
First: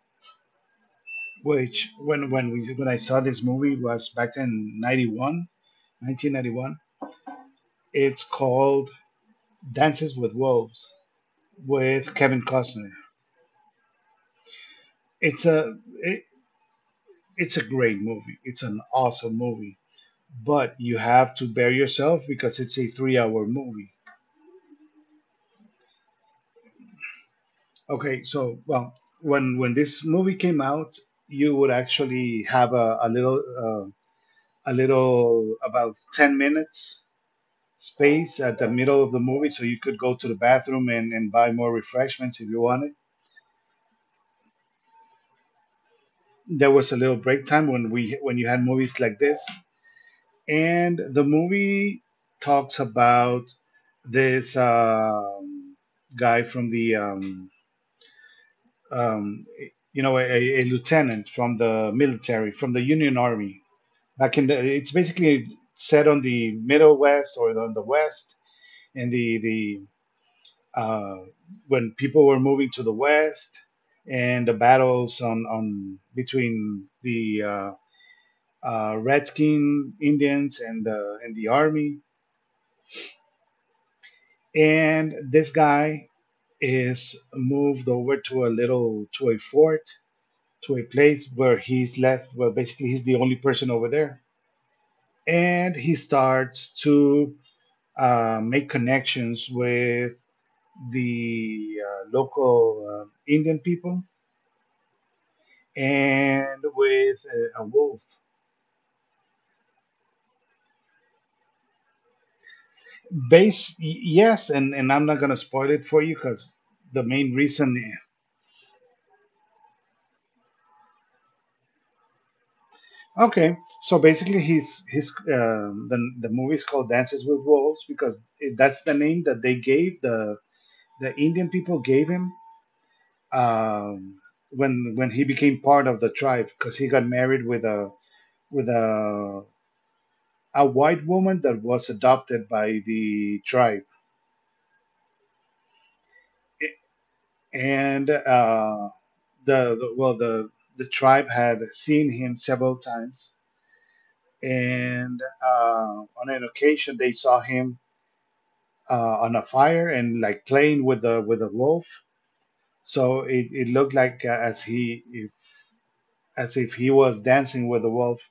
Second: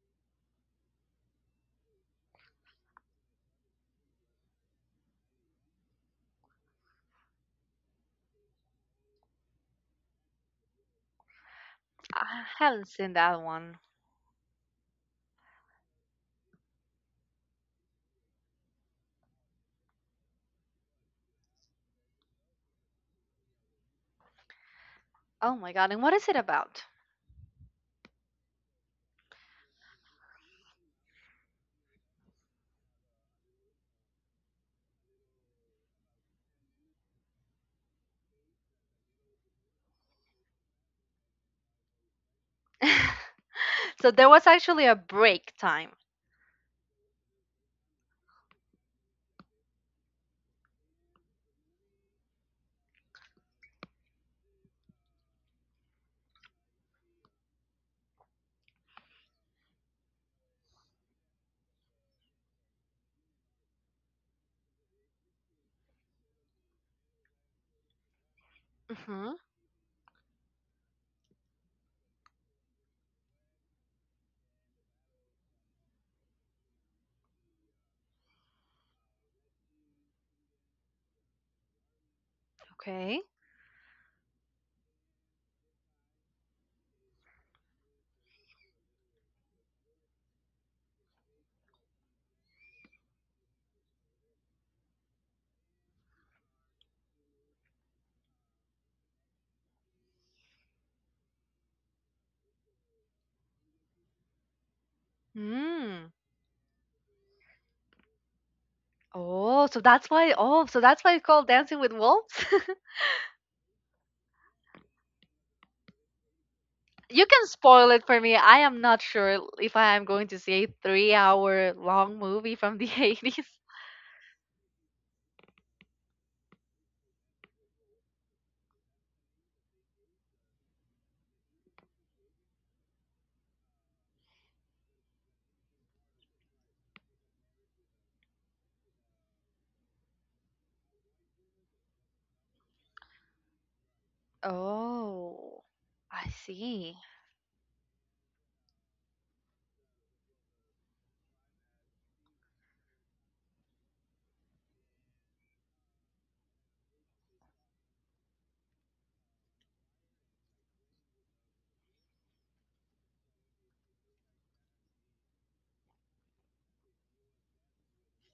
Speaker 2: which when I saw this movie was back in 91, 1991. It's called Dances with Wolves with Kevin
Speaker 1: I haven't
Speaker 2: Costner.
Speaker 1: seen that one.
Speaker 2: It's a it, it's a great movie. It's an awesome movie, but you have to bear yourself because it's a three-hour movie.
Speaker 1: Oh my god, and what is it about?
Speaker 2: Okay, so well, when this movie came out, you would actually have a little, a little about 10 minutes space at the middle of the movie, so you could go to the bathroom and buy more refreshments if you wanted.
Speaker 1: [laughs] So there was actually a break time.
Speaker 2: There was a little break time when you had movies like this. And the movie talks about this, guy from the, um, you know, a lieutenant from the military, from the Union Army, back in the, it's basically set on the middle west or on the west, and
Speaker 1: Hmm.
Speaker 2: the uh, when people were moving to the west, and the battles on between the, redskin Indians and the army.
Speaker 1: Okay.
Speaker 2: And this guy is moved over to a little to a fort, to a place where he's left, well basically he's the only person over there, and he starts to, make connections with the, local, indian people,
Speaker 1: Hmm.
Speaker 2: and with a wolf.
Speaker 1: Oh, so that's why. Oh, so that's why it's called Dancing with Wolves.
Speaker 2: Base Yes, and I'm not going to spoil it for you because, the
Speaker 1: [laughs] You
Speaker 2: main
Speaker 1: can
Speaker 2: reason,
Speaker 1: spoil it for me. I am not sure if I am going to see a three-hour-long movie from the [laughs] eighties.
Speaker 2: okay, so basically, his the movie is called Dances with Wolves because that's the name that the Indian people gave him, um, when he became part of the tribe, because he got married with a with a a white woman that was adopted by the tribe.
Speaker 1: Oh, I
Speaker 2: I-
Speaker 1: see.
Speaker 2: and the well the tribe had seen him several times, and on an occasion they saw him, on a fire and like playing with the wolf. So it looked like, as if he was dancing with the wolf.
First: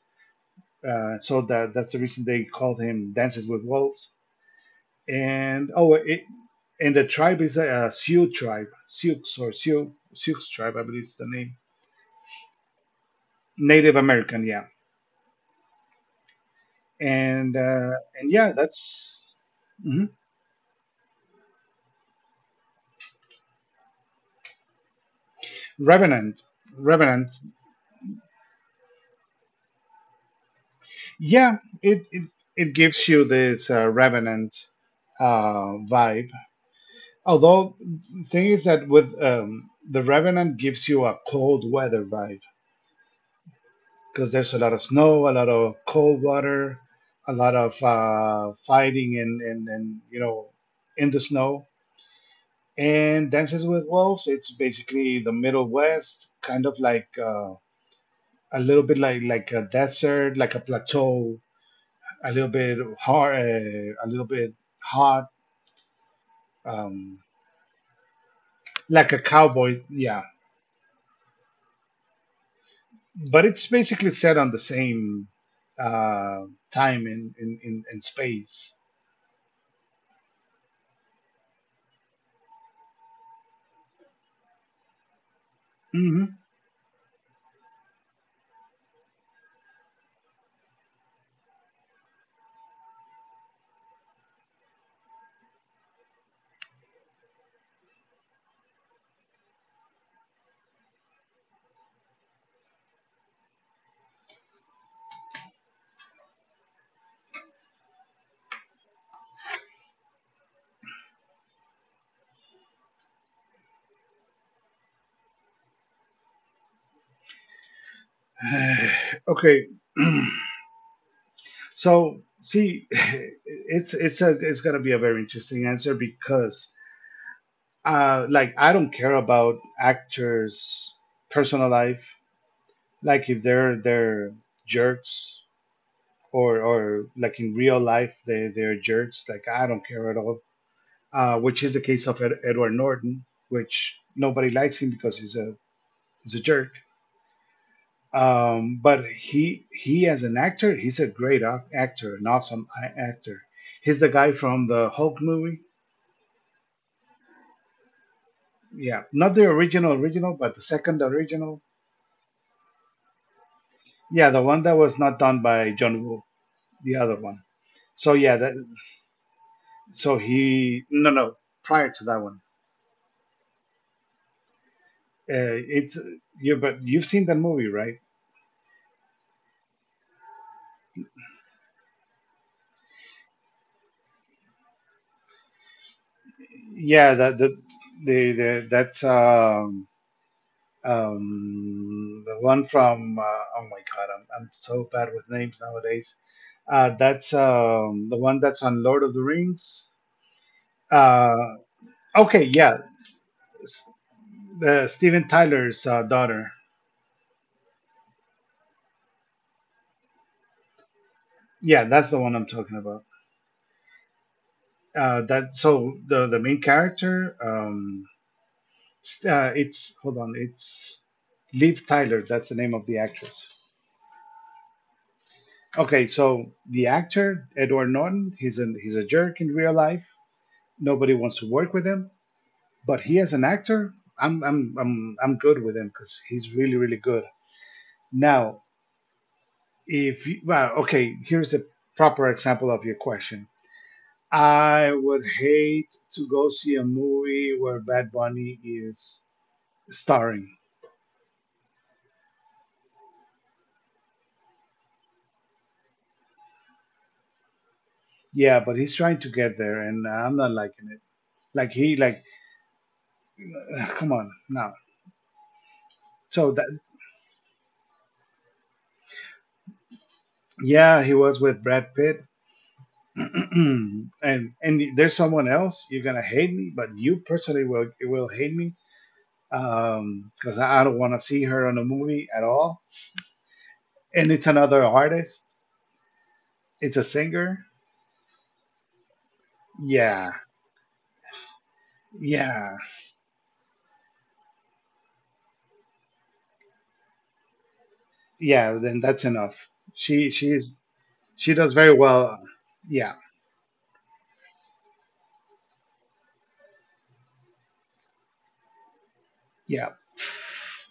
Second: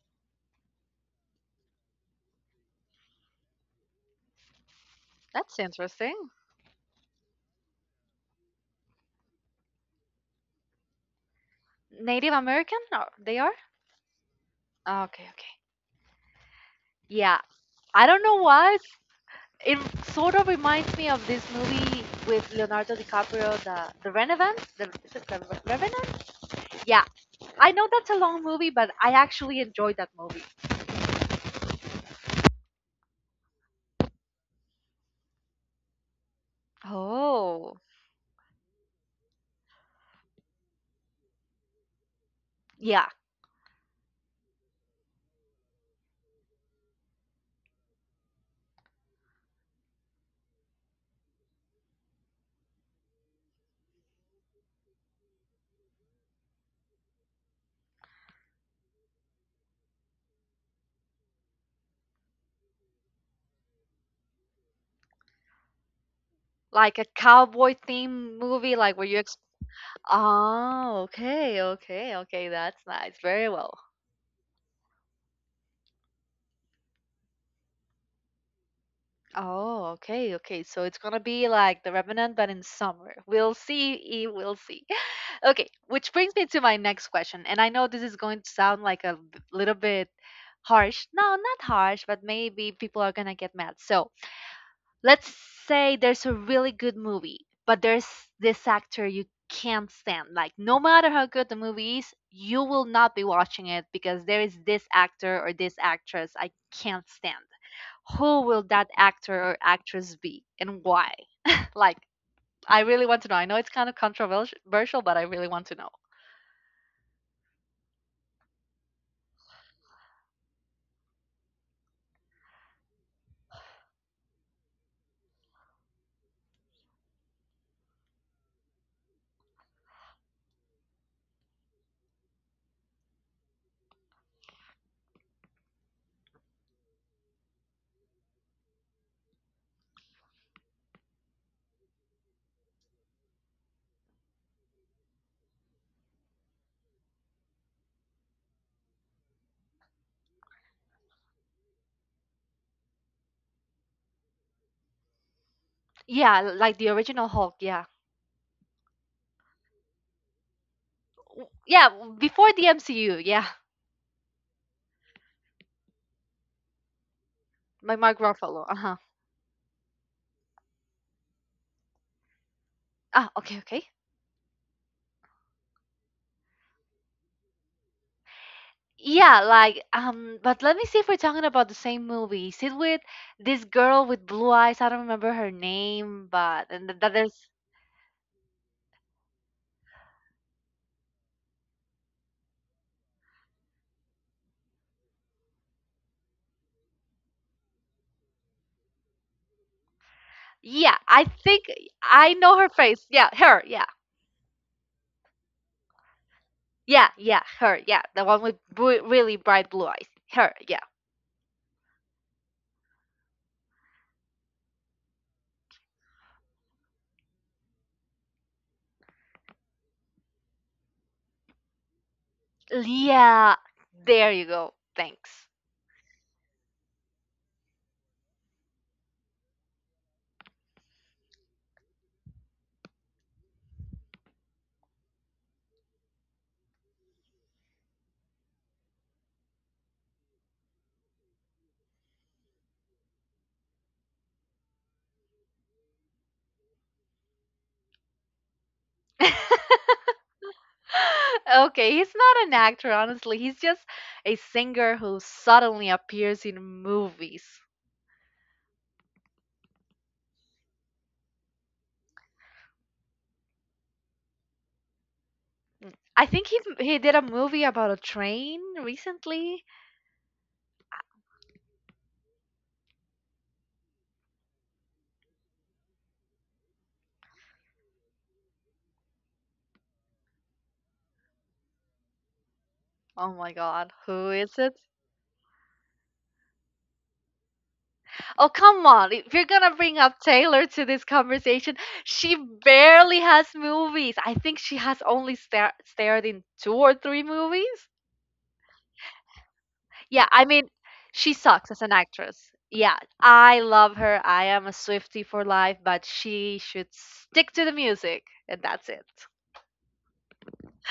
Speaker 2: So that's the reason they called him Dances with Wolves.
Speaker 1: That's
Speaker 2: And oh, it,
Speaker 1: interesting.
Speaker 2: and the tribe is a Sioux tribe, Sioux or Sioux Sioux tribe, I believe is the name.
Speaker 1: Native American? They are?
Speaker 2: Native American, yeah.
Speaker 1: Okay, okay. Yeah,
Speaker 2: And uh,
Speaker 1: I don't
Speaker 2: and
Speaker 1: know
Speaker 2: yeah,
Speaker 1: why.
Speaker 2: that's.
Speaker 1: It
Speaker 2: Mhm.
Speaker 1: sort of reminds me of this movie with Leonardo DiCaprio, the Revenant. The, is it the Revenant?
Speaker 2: Revenant.
Speaker 1: Yeah,
Speaker 2: Revenant.
Speaker 1: I know that's a long movie, but I actually enjoyed that movie.
Speaker 2: Yeah, it gives you this, Revenant vibe. Although,
Speaker 1: Oh.
Speaker 2: thing is that with, the Revenant gives you a cold weather vibe,
Speaker 1: Yeah,
Speaker 2: because there's a lot of snow, a lot of cold water, a lot of, fighting, and, and you know, in the snow. And Dances with Wolves, it's basically the Middle West, kind of like, a little bit like a desert, like a plateau, a little bit hard, a little bit hot,
Speaker 1: like a
Speaker 2: um,
Speaker 1: cowboy theme movie, like where
Speaker 2: like a
Speaker 1: you
Speaker 2: cowboy. Yeah,
Speaker 1: oh, okay, okay, okay. That's nice.
Speaker 2: but
Speaker 1: Very
Speaker 2: it's
Speaker 1: well.
Speaker 2: basically set on the same, uh, time in, in space.
Speaker 1: Oh okay, okay, so it's gonna be like the Revenant, but in summer. We'll see. We'll see. Okay, which
Speaker 2: Hmm.
Speaker 1: brings me to my next question. And I know this is going to sound like a little bit harsh. No, not harsh, but maybe people are going to get mad. So let's say there's a really good movie, but there's this actor you can't stand. Like, no matter how good the movie is, you will not be watching it because there is this actor or this actress I can't stand. Who will that actor or actress be and why? Like, I really want to know. I know it's kind of controversial, but I really want to know.
Speaker 2: [sighs] okay, [clears throat] so see, [laughs] it's gonna be a very interesting answer because, like I don't care about actors' personal life, like if they're jerks, or like in real life they're jerks. Like I don't care at all, which is the case of Edward Norton, which nobody likes him because he's a jerk. But he as an actor, he's a great actor, an awesome actor. He's the guy from the Hulk movie.
Speaker 1: Yeah, like the original Hulk, yeah.
Speaker 2: Yeah, not the original original, but the second original.
Speaker 1: Yeah, before the MCU, yeah.
Speaker 2: Yeah, the one that was not done by John Woo, the other one.
Speaker 1: By
Speaker 2: So
Speaker 1: Mark
Speaker 2: yeah, that,
Speaker 1: Ruffalo. Uh-huh.
Speaker 2: so he no no prior to that one.
Speaker 1: Ah, okay, okay.
Speaker 2: It's But you've seen that movie, right?
Speaker 1: Yeah, like but let me see if we're talking about the same movie. Is it with this girl with blue eyes? I don't remember her name, but and
Speaker 2: Yeah,
Speaker 1: that
Speaker 2: that
Speaker 1: there's
Speaker 2: the the, that's the one from oh my god, I'm so bad with names nowadays. That's the one that's on Lord of the Rings.
Speaker 1: yeah, I
Speaker 2: Uh,
Speaker 1: think I
Speaker 2: okay,
Speaker 1: know her
Speaker 2: yeah,
Speaker 1: face. Yeah, her.
Speaker 2: s-
Speaker 1: Yeah.
Speaker 2: the Steven Tyler's daughter.
Speaker 1: Yeah, yeah, her. Yeah, the one with really bright blue eyes. Her. Yeah.
Speaker 2: Yeah, that's the one I'm talking about. That so the main character. It's Liv Tyler. That's the name of the actress.
Speaker 1: Yeah, there you go. Thanks.
Speaker 2: Okay, so the actor Edward Norton, he's a jerk in real life. Nobody wants to work with him. But he as an actor, I'm good with him because he's really really good. Now, if you, well, okay, here's a proper example of your question. I would hate to go see a movie where Bad Bunny is
Speaker 1: [laughs]
Speaker 2: starring.
Speaker 1: [laughs] Okay, he's not an actor, honestly. He's just a singer who suddenly appears in movies.
Speaker 2: Yeah, but he's trying to get there, and I'm not liking it. Like, ugh, come on no.
Speaker 1: I think
Speaker 2: So
Speaker 1: he
Speaker 2: that
Speaker 1: he did a movie about a train recently.
Speaker 2: Yeah, he was with Brad Pitt, [clears throat] and there's someone else. You're gonna hate me, but you personally will hate me. Because I don't want to see her in a movie at all.
Speaker 1: Oh my God, who
Speaker 2: And it's
Speaker 1: is it?
Speaker 2: another artist. It's a singer.
Speaker 1: Oh, come on. If you're gonna bring up
Speaker 2: Yeah,
Speaker 1: Taylor to this conversation, she
Speaker 2: yeah,
Speaker 1: barely has movies. I think she has only starred in two or three movies.
Speaker 2: yeah. Then that's enough.
Speaker 1: Yeah,
Speaker 2: She
Speaker 1: I mean,
Speaker 2: she's
Speaker 1: she
Speaker 2: she
Speaker 1: sucks
Speaker 2: does
Speaker 1: as an
Speaker 2: very well.
Speaker 1: actress. Yeah,
Speaker 2: Yeah,
Speaker 1: I love her. I am a Swifty for life, but she should stick to the music, and that's it.
Speaker 2: yeah.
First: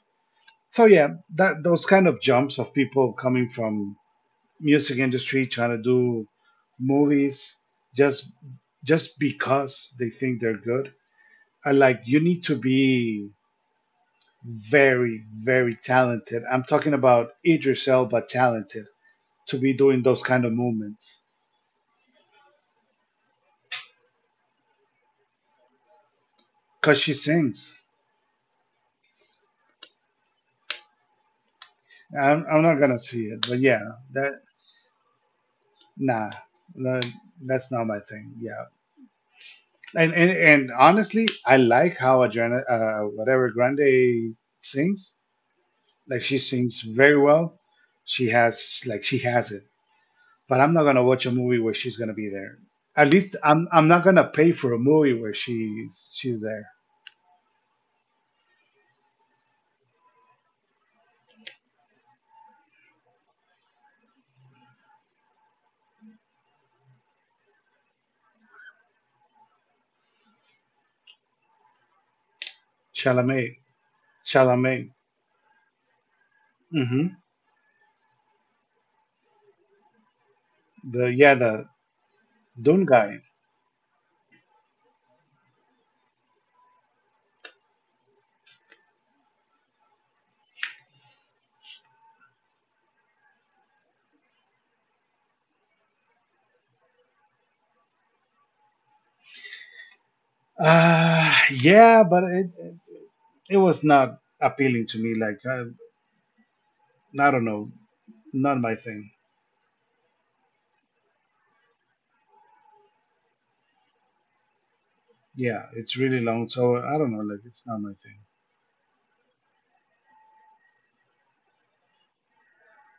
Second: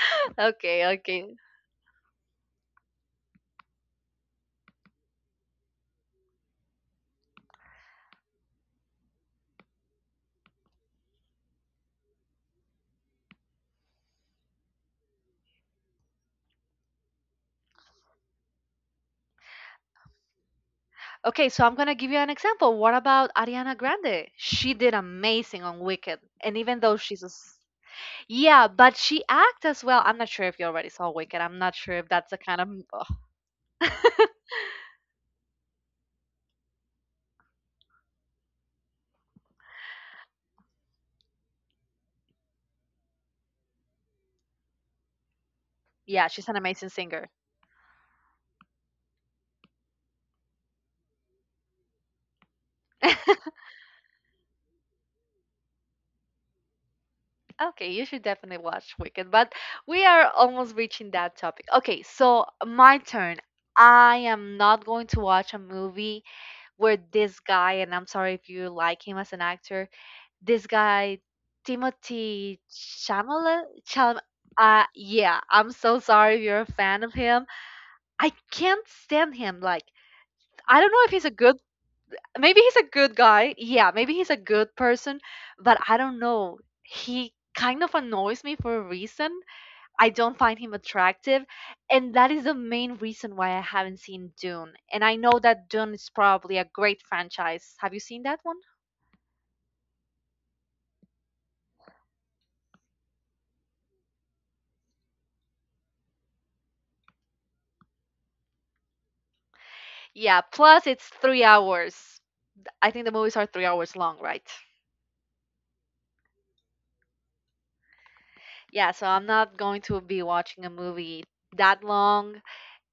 Speaker 1: [laughs] Okay,
Speaker 2: So yeah,
Speaker 1: okay.
Speaker 2: that those kind of jumps of people coming from music industry trying to do movies just just because they think they're good. I like you need to be very, very talented. I'm talking about Idris Elba talented to be doing those kind of movements
Speaker 1: Okay, so I'm gonna give you an example. What about Ariana Grande? She did amazing on Wicked, and even though
Speaker 2: because she
Speaker 1: she's a
Speaker 2: sings.
Speaker 1: yeah, but she acts as well. I'm not sure if you already saw Wicked. I'm not sure if that's the
Speaker 2: I'm
Speaker 1: kind of.
Speaker 2: not gonna
Speaker 1: Ugh.
Speaker 2: see it, but yeah, that nah, no, that's not my thing. Yeah, and honestly, I like how Adriana, whatever Grande sings, like
Speaker 1: Yeah,
Speaker 2: she
Speaker 1: she's an
Speaker 2: sings
Speaker 1: amazing
Speaker 2: very
Speaker 1: singer.
Speaker 2: well. She has it, but I'm not gonna watch a movie where she's gonna be there. At least I'm not gonna pay for a movie where she's there.
Speaker 1: Okay, you should definitely watch Wicked, but we are almost reaching that topic. Okay, so my turn. I am not going to watch a movie where this guy, and I'm sorry if you like him as an actor, this guy, Timothy
Speaker 2: Chalamet.
Speaker 1: Chalamet, Chalam-
Speaker 2: Chalamet.
Speaker 1: yeah, I'm so sorry if you're a fan of
Speaker 2: hmm
Speaker 1: him. I can't stand him. Like, I don't know
Speaker 2: The
Speaker 1: if he's a
Speaker 2: yeah,
Speaker 1: good,
Speaker 2: the
Speaker 1: maybe he's a
Speaker 2: Dune
Speaker 1: good
Speaker 2: guy.
Speaker 1: guy. Yeah, maybe he's a good person, but I don't know. He kind of annoys me for a reason. I don't find him attractive. And that is the main reason why I haven't seen Dune. And I know that Dune is probably a great franchise. Have you seen that one?
Speaker 2: Uh, yeah, but it was not appealing to me. Like I don't know, not my thing.
Speaker 1: Yeah, plus it's 3 hours. I think the movies are 3 hours long, right?
Speaker 2: Yeah, it's really long, so I don't know. Like it's not my thing.
Speaker 1: Yeah, so I'm not going to be watching a movie that long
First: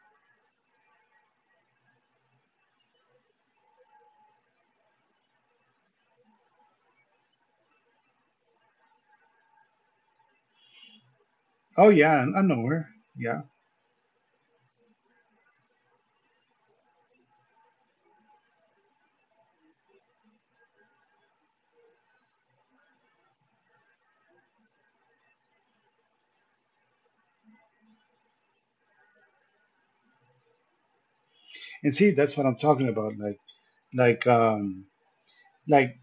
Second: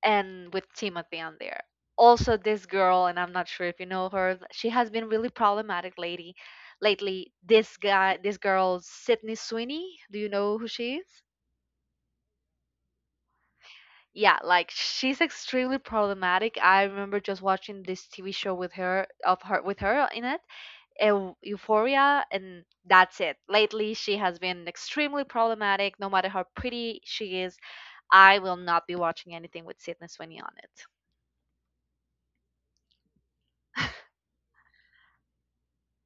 Speaker 1: and with Timothy on there. Also, this girl, and I'm not sure if you know her, she has been really problematic lady lately. This guy, this girl, Sydney Sweeney. Do you know who she is?
Speaker 2: Oh yeah, I know her. Yeah,
Speaker 1: Yeah, like she's extremely problematic. I remember just watching this TV show with her of her with her in it, Euphoria, and that's it. Lately, she has been extremely problematic. No matter how pretty she is, I will not be watching anything with Sydney Sweeney on it.
Speaker 2: and see, that's what I'm talking about. Like um like,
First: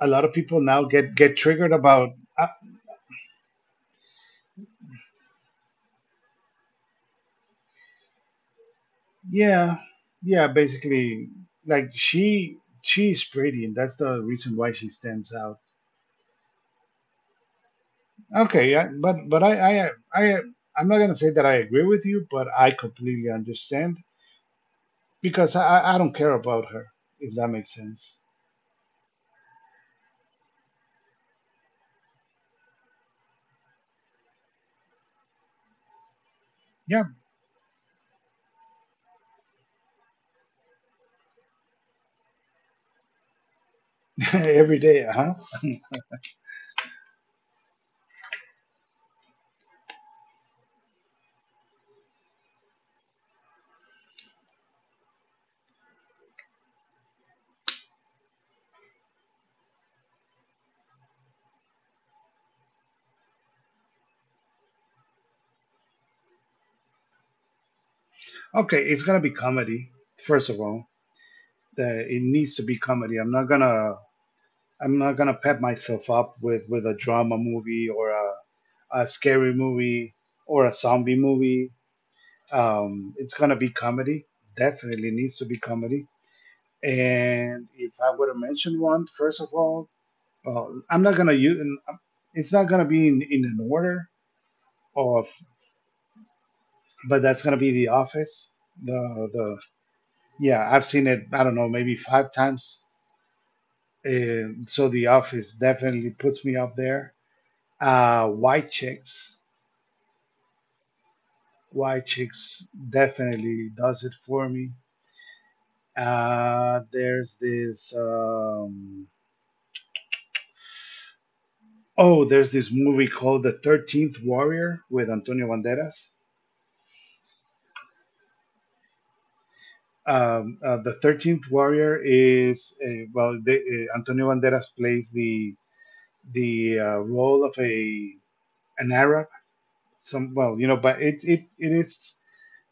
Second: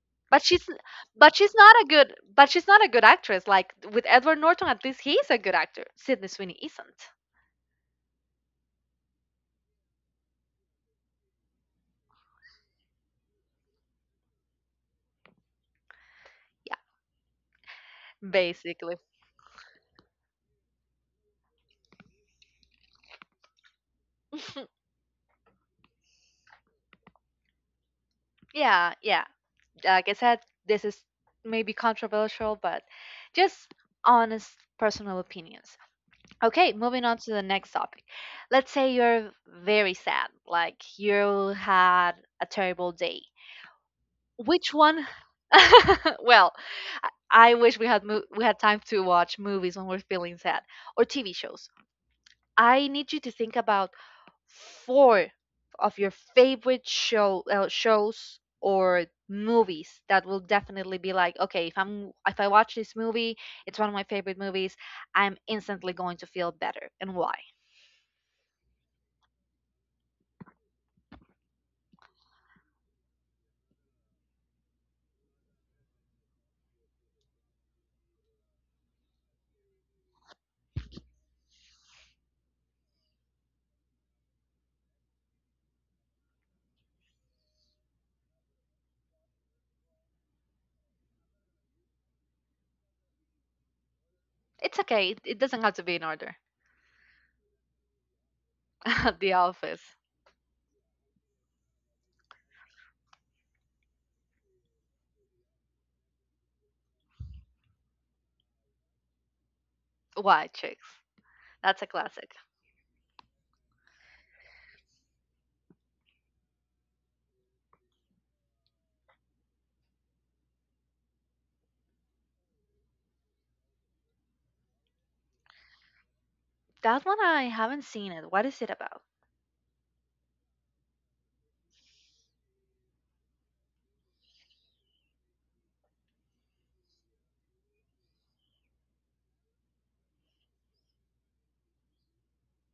Speaker 2: a lot of
Speaker 1: But
Speaker 2: people
Speaker 1: she's
Speaker 2: now get
Speaker 1: but
Speaker 2: get
Speaker 1: she's
Speaker 2: triggered
Speaker 1: not a
Speaker 2: about.
Speaker 1: good
Speaker 2: Uh,
Speaker 1: but she's not a good actress. Like with Edward Norton, at least he's a good actor. Sydney Sweeney isn't.
Speaker 2: yeah, yeah, basically like she she's pretty, and that's the reason why she stands out.
Speaker 1: Yeah,
Speaker 2: Okay, yeah,
Speaker 1: basically.
Speaker 2: but I'm not gonna say that I agree with you, but I completely understand
Speaker 1: [laughs]
Speaker 2: because I don't care about her, if that makes sense.
Speaker 1: Yeah, yeah. Like I said, this is maybe controversial, but just honest personal opinions. Okay, moving
Speaker 2: Yeah,
Speaker 1: on to the next topic. Let's say you're very sad, like you had a terrible day.
Speaker 2: [laughs]
Speaker 1: Which
Speaker 2: every
Speaker 1: one?
Speaker 2: day, huh?
Speaker 1: [laughs] Well, I wish we had we had time to watch movies when we're feeling sad or TV shows. I need you to think about 4 of your favorite show shows or movies that will definitely be like okay, if I'm if I watch this movie, it's one of my favorite movies, I'm instantly going to feel better and why.
Speaker 2: Okay, it's gonna be comedy first of all. It needs to be comedy. I'm not gonna pep myself up with a drama movie or a scary movie or a zombie movie. It's gonna be comedy. Definitely needs to be comedy. And if I would have mentioned one, first of all, well, I'm not gonna use. It's not gonna be in, an order
Speaker 1: It's okay, it,
Speaker 2: of,
Speaker 1: it doesn't have to be in order.
Speaker 2: but that's gonna be The Office.
Speaker 1: [laughs] The
Speaker 2: The
Speaker 1: office.
Speaker 2: Yeah, I've seen it. I don't know, maybe five times. And so The Office definitely puts me up there. White Chicks,
Speaker 1: Why chicks, that's a
Speaker 2: White
Speaker 1: classic.
Speaker 2: Chicks definitely does it for me. There's this. Oh, there's this movie called The 13th Warrior with Antonio Banderas.
Speaker 1: That one, I haven't seen it, what is it about?
Speaker 2: The 13th Warrior is Antonio Banderas plays the role of a an Arab. Some well, you know, but it is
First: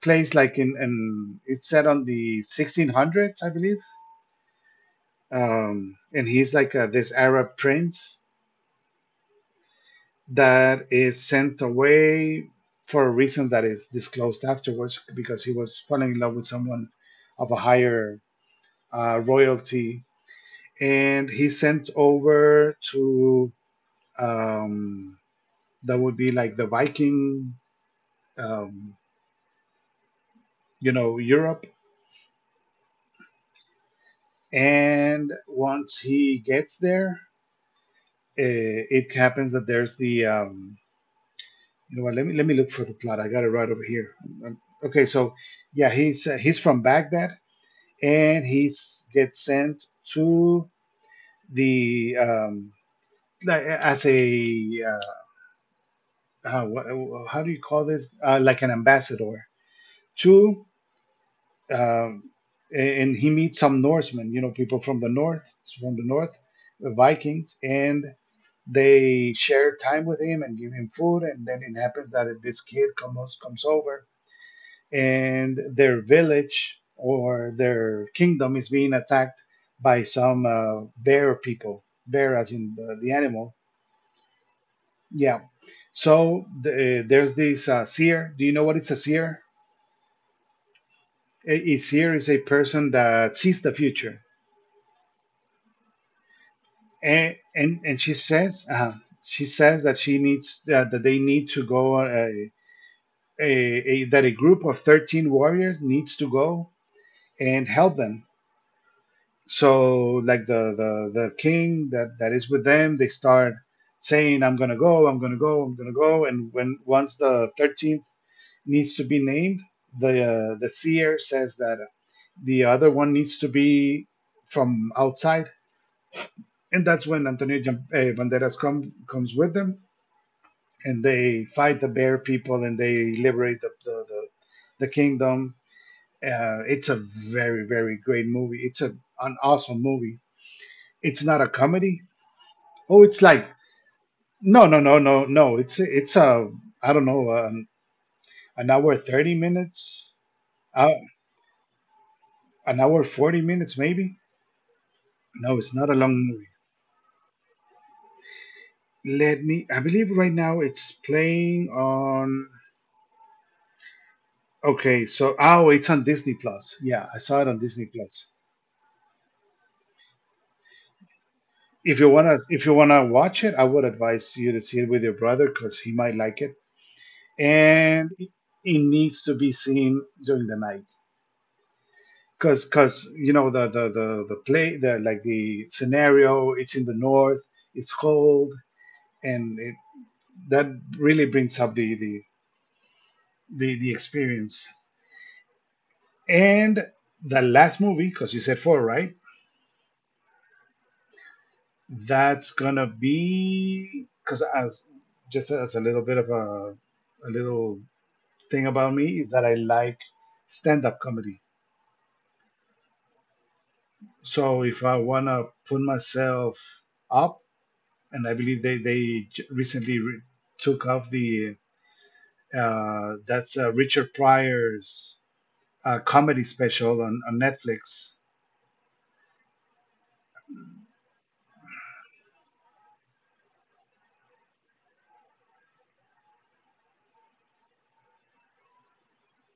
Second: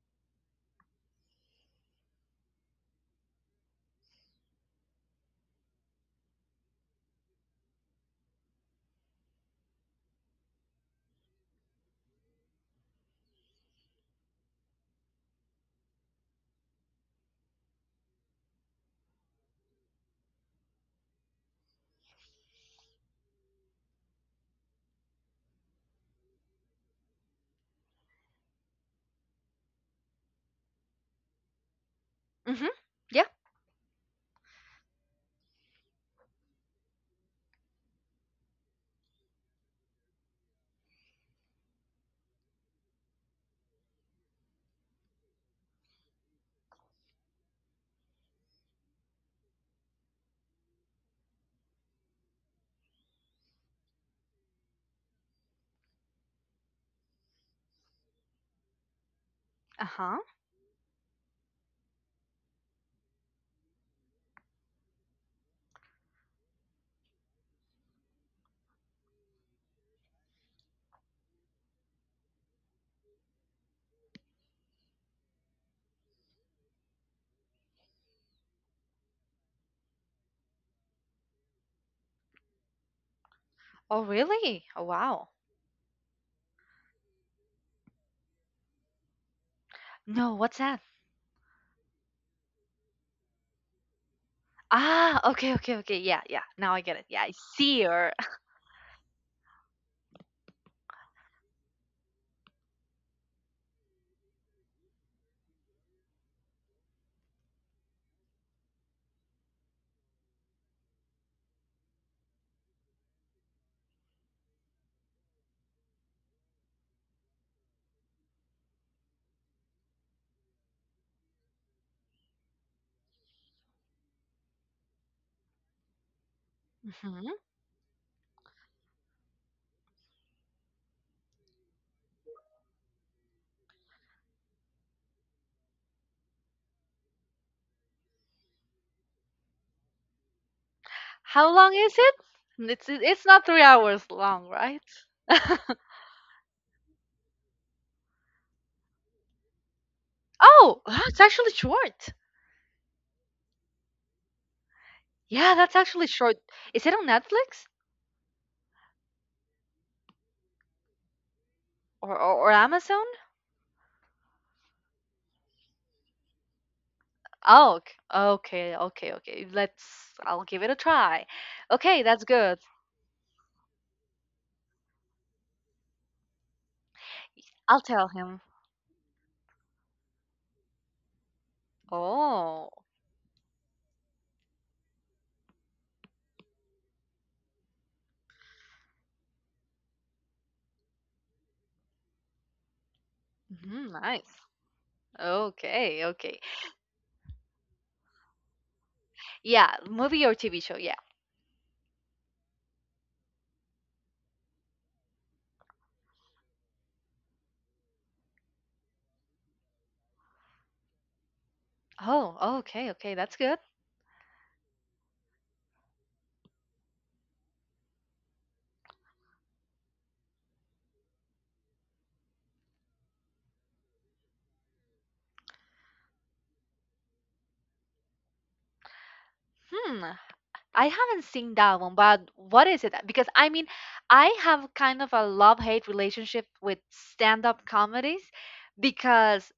Speaker 2: plays like in and it's set on the 1600s, I believe. And he's like this Arab prince that is sent away for a reason that is disclosed afterwards because he was falling in love with someone of a higher royalty and he sent over to um, that would be like the Viking, um, you know, Europe.
Speaker 1: Mm-hmm. Yeah.
Speaker 2: And once he gets there, it happens that there's the you know what? Let me look for the plot. I got it right over here. Um, Okay, so yeah, he's from Baghdad, and he's gets sent to the like, as a how, what, how do you call this? Like an ambassador
Speaker 1: Uh-huh.
Speaker 2: to, um, and he meets some Norsemen, you know, people from the north, the Vikings, and they share time with him and give him food. And then it happens that this kid comes over, and their village or their kingdom is being attacked by some bear people, bear as in the animal.
Speaker 1: Oh really, oh wow.
Speaker 2: Yeah. There's this seer. Do you know what it's a seer?
Speaker 1: No, what's that?
Speaker 2: A seer is a person that sees the future.
Speaker 1: Ah okay, okay, okay, yeah, yeah, now I get it, yeah I
Speaker 2: And
Speaker 1: see
Speaker 2: and
Speaker 1: her.
Speaker 2: she says that she needs that they need to go a group of 13 warriors needs to go and help them. So like the king that that is with them, they start saying I'm gonna go, I'm gonna go, I'm gonna go, and when once the 13th needs to be named, the seer says that the other one needs to be from outside, and that's when
Speaker 1: [laughs]
Speaker 2: Antonio Banderas comes with them and they fight the bear people and they liberate the kingdom. It's a very very great movie. It's a an awesome movie. It's not a
Speaker 1: How long is
Speaker 2: comedy.
Speaker 1: it?
Speaker 2: Oh, it's
Speaker 1: It's
Speaker 2: like
Speaker 1: not 3 hours long,
Speaker 2: no no
Speaker 1: right?
Speaker 2: no no
Speaker 1: [laughs]
Speaker 2: no. It's a I don't know an hour 30 minutes,
Speaker 1: Oh,
Speaker 2: uh,
Speaker 1: wow, it's actually short.
Speaker 2: an hour 40 minutes maybe. No,
Speaker 1: Yeah,
Speaker 2: it's
Speaker 1: that's
Speaker 2: not a
Speaker 1: actually
Speaker 2: long movie.
Speaker 1: short. Is it on Netflix
Speaker 2: Let me. I believe right now it's playing
Speaker 1: or
Speaker 2: on.
Speaker 1: or, or Amazon?
Speaker 2: Okay, so oh, it's on Disney Plus. Yeah, I saw it on
Speaker 1: Oh,
Speaker 2: Disney Plus.
Speaker 1: okay, okay, okay. Let's. I'll give it a try.
Speaker 2: If
Speaker 1: Okay,
Speaker 2: you
Speaker 1: that's
Speaker 2: wanna
Speaker 1: good.
Speaker 2: watch it, I would advise you to see it with your brother because he might like it,
Speaker 1: I'll tell
Speaker 2: and it
Speaker 1: him.
Speaker 2: needs to be seen during the night because
Speaker 1: Oh.
Speaker 2: you know the play the like the scenario, it's in the north, it's cold, and it, that really brings up the
Speaker 1: Mhm, nice.
Speaker 2: experience.
Speaker 1: Okay, okay.
Speaker 2: And the last movie, because you said four, right?
Speaker 1: Yeah, movie or TV show? Yeah.
Speaker 2: That's gonna be, because as just as a little bit of a little thing about me, is that I like stand-up comedy.
Speaker 1: Oh, okay, okay. That's good.
Speaker 2: So if I want to put myself up, and I believe they recently took off the that's Richard Pryor's comedy special on Netflix.
Speaker 1: Hmm. I haven't seen that one, but what is it? Because I mean, I have kind of a love-hate relationship with stand-up comedies because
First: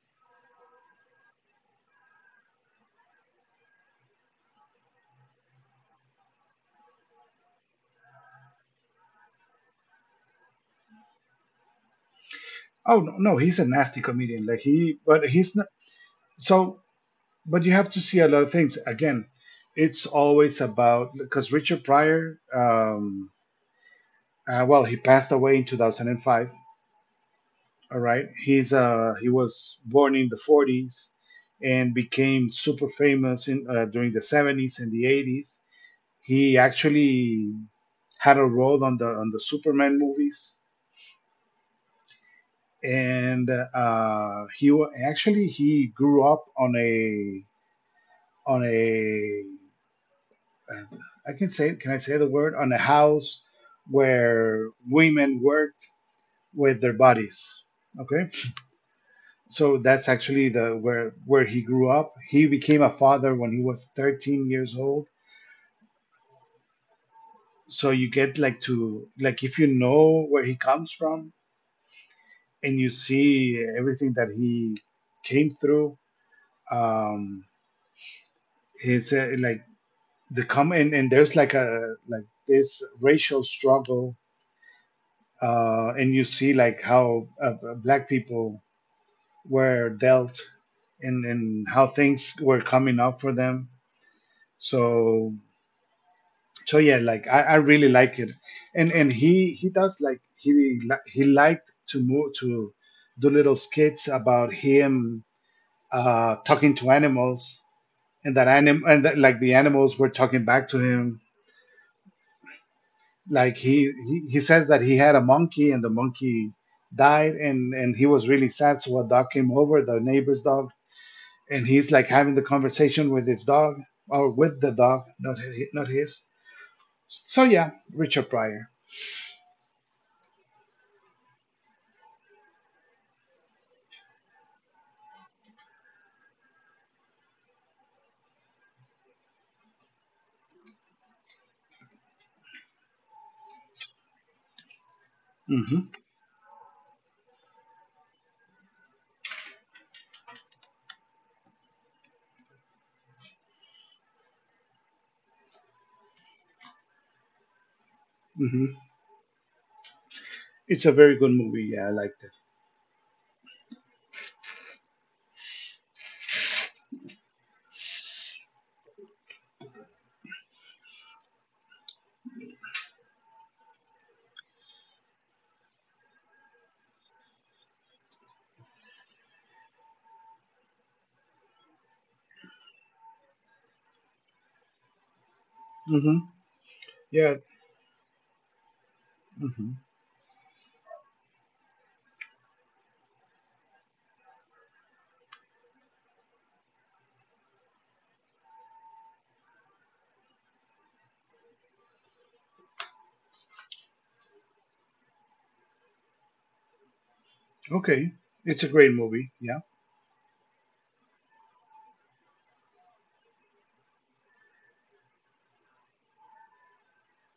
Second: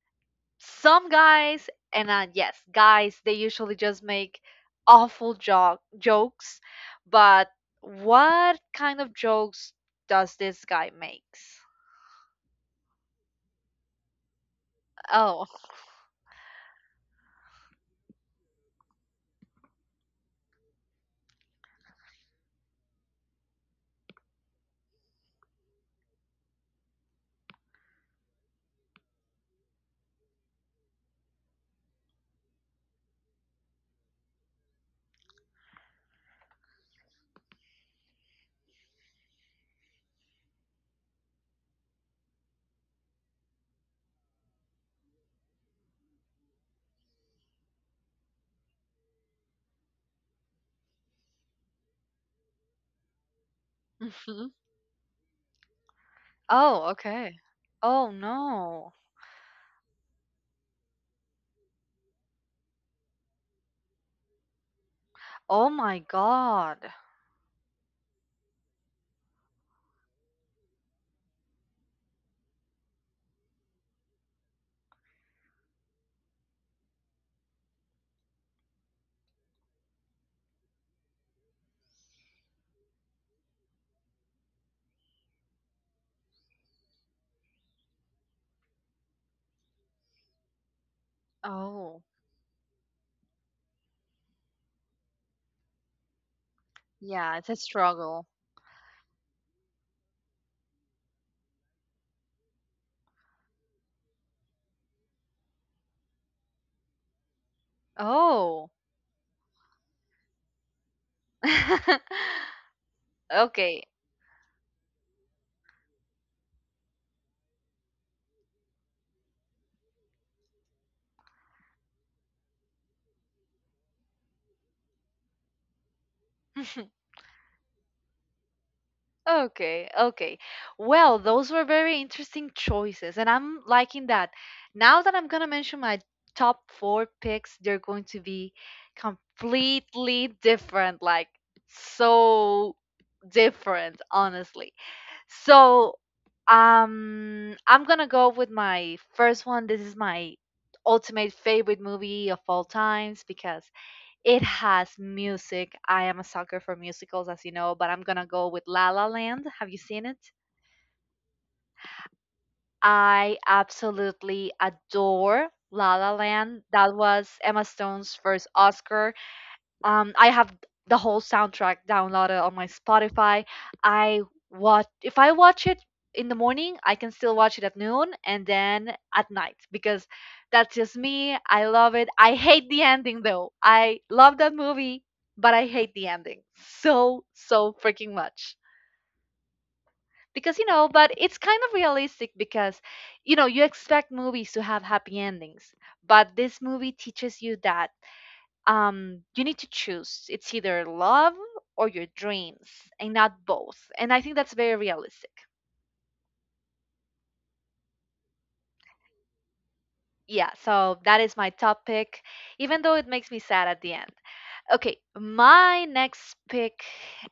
Speaker 1: some guys, and yes, guys, they usually just make awful jokes, but what kind of jokes does this guy makes?
Speaker 2: Oh no, no, he's a nasty comedian. Like he, but
Speaker 1: Oh.
Speaker 2: he's not. So, but you have to see a lot of things. Again, it's always about because Richard Pryor. Well, he passed away in 2005, all right. He was born in the 40s and became super famous in during the 70s and the 80s. He actually had a role on the Superman movies. And He actually he grew up on a uh, I can say, can I say the word, on a house
Speaker 1: Hmm.
Speaker 2: where women worked with
Speaker 1: Oh,
Speaker 2: their
Speaker 1: okay.
Speaker 2: bodies.
Speaker 1: Oh
Speaker 2: Okay?
Speaker 1: no.
Speaker 2: So that's actually the where he grew up. He became a father when he was 13 years old.
Speaker 1: Oh my God.
Speaker 2: So you get like to like if you know where he comes from and you see everything that he came through, um it's like the come and there's like a like this racial struggle and you see like how black people were dealt and how
Speaker 1: Oh,
Speaker 2: things were coming up for them. So so yeah, like
Speaker 1: yeah, it's
Speaker 2: I
Speaker 1: a
Speaker 2: really like
Speaker 1: struggle.
Speaker 2: it. And he does like he li- he liked to move to do little skits about him talking to animals, and that
Speaker 1: Oh.
Speaker 2: anim and that, like the animals were talking back to him,
Speaker 1: [laughs]
Speaker 2: like
Speaker 1: Okay.
Speaker 2: he says that he had a monkey and the monkey died, and he was really sad. So a dog came over, the neighbor's dog, and he's like having the conversation with his dog, or with the dog, not his.
Speaker 1: [laughs]
Speaker 2: So yeah, Richard Pryor.
Speaker 1: Okay. Okay. Well, those were very interesting choices, and I'm liking that. Now that I'm going to mention my top four picks, they're going to be completely different. Like, so different, honestly.
Speaker 2: hmm
Speaker 1: So, I'm going to go with my first one. This is my ultimate favorite movie of all times because it has music. I am a sucker for musicals, as you know, but I'm gonna go
Speaker 2: hmm
Speaker 1: with La La Land. Have you seen it?
Speaker 2: It's a very good movie. Yeah, I liked it.
Speaker 1: I absolutely adore La La Land. That was Emma Stone's first Oscar. I have the whole soundtrack downloaded on my Spotify. I watch if I watch it in the morning, I can still watch it at noon and then at night because that's just me. I love it. I hate the ending though. I love that movie, but I hate the
Speaker 2: hmm
Speaker 1: ending [laughs] so
Speaker 2: Yeah.
Speaker 1: so freaking much.
Speaker 2: hmm
Speaker 1: But it's kind of realistic because you expect movies to have happy endings, but this movie teaches you that you need to choose. It's either love or your dreams, and not both. And I think that's very realistic.
Speaker 2: Okay. It's a great movie. Yeah.
Speaker 1: Yeah, so that is my top pick, even though it makes me sad at the end. Okay, my next pick,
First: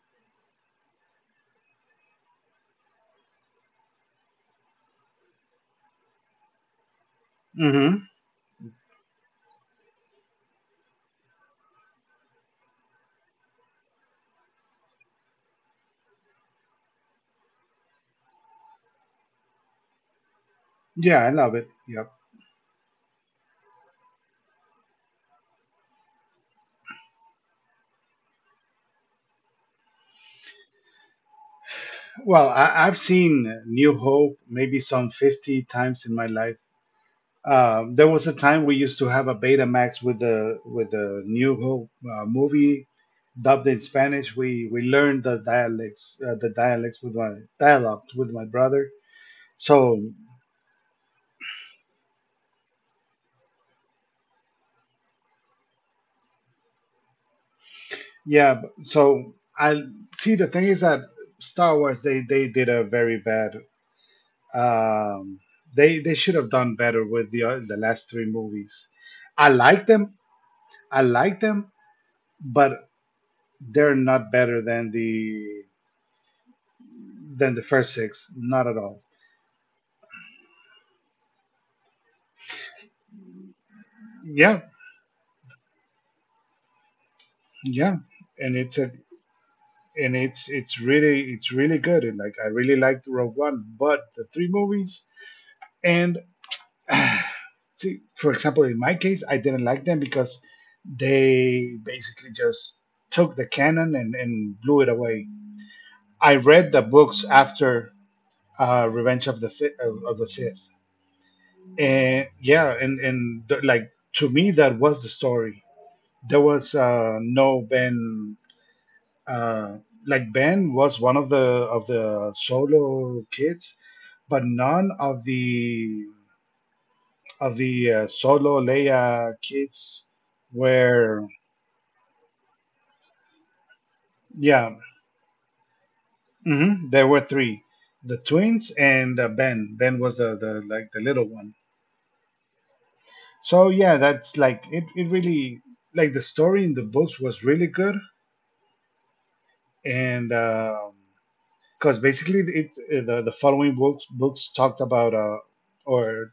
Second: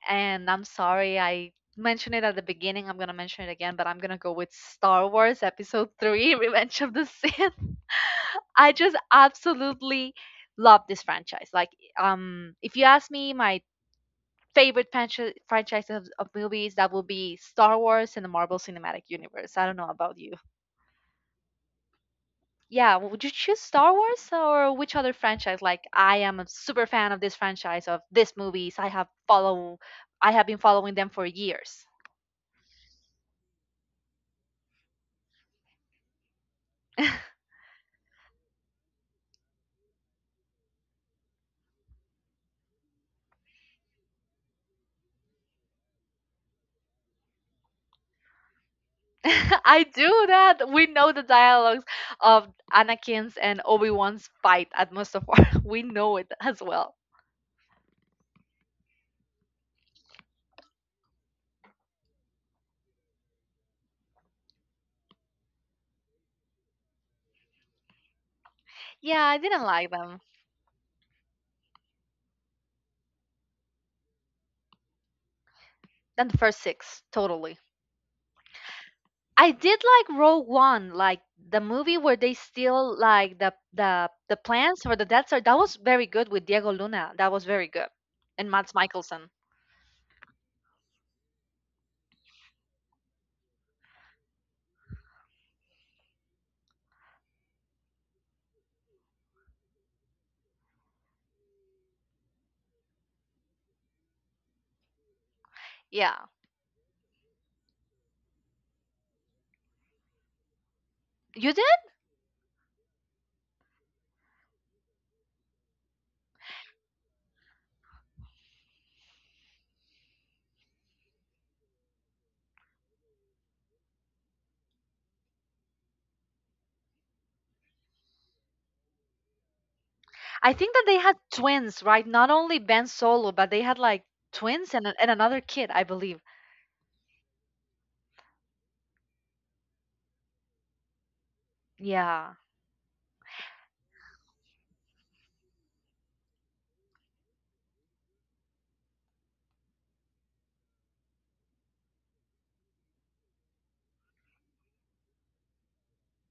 Speaker 1: and I'm sorry I mentioned it at the beginning. I'm gonna mention it again, but I'm gonna go with Star Wars Episode 3 [laughs] Revenge of the Sith.
Speaker 2: hmm
Speaker 1: [laughs] I just absolutely love this franchise. If you ask me, my favorite franchise of movies, that will be Star Wars and the Marvel Cinematic Universe. I don't know about you.
Speaker 2: Yeah, I love it. Yep.
Speaker 1: Yeah, would you choose Star Wars or which other franchise? Like, I am a super fan of this franchise of these movies. I have been following them for years.
Speaker 2: Well, I've seen New Hope maybe some 50 times in my life. There was a time we used to have a Betamax with the New Hope movie dubbed in Spanish. We learned the dialects with my dialects with my brother.
Speaker 1: [laughs]
Speaker 2: So
Speaker 1: I do that. We know the dialogues of Anakin's and Obi Wan's fight at Mustafar. [laughs] We know it as well.
Speaker 2: so I see the thing is that Star Wars, they did a very bad um they should have done better with the last three movies.
Speaker 1: Yeah, I
Speaker 2: I
Speaker 1: didn't
Speaker 2: like
Speaker 1: like
Speaker 2: them.
Speaker 1: them.
Speaker 2: I like them, but they're not better
Speaker 1: Then the first six, totally.
Speaker 2: than the first six, not at all.
Speaker 1: I did like Rogue One, like the movie where they steal like the
Speaker 2: Yeah.
Speaker 1: plans for the Death Star. That was very good with Diego Luna. That was very good,
Speaker 2: Yeah.
Speaker 1: and
Speaker 2: And
Speaker 1: Mads
Speaker 2: it's a
Speaker 1: Mikkelsen.
Speaker 2: and it's really it's really good. And like I really liked Rogue One, but the three movies and [sighs] see, for example, in my case, I didn't like them because they basically just took the canon and blew it away.
Speaker 1: Yeah,
Speaker 2: I read the books after Revenge of the Sith,
Speaker 1: you did.
Speaker 2: and yeah, and the, like to me that was the story. There was no Ben. Uh, like Ben was one of the solo kids, but none of the solo Leia kids
Speaker 1: I think that they had
Speaker 2: were.
Speaker 1: twins, right? Not only Ben Solo, but they had like
Speaker 2: Yeah.
Speaker 1: twins and another kid, I believe.
Speaker 2: There were three, the twins and Ben. Ben was the little one.
Speaker 1: Yeah.
Speaker 2: So yeah, that's like it. It really, like the story in the books was really good, and because basically it the following books talked about or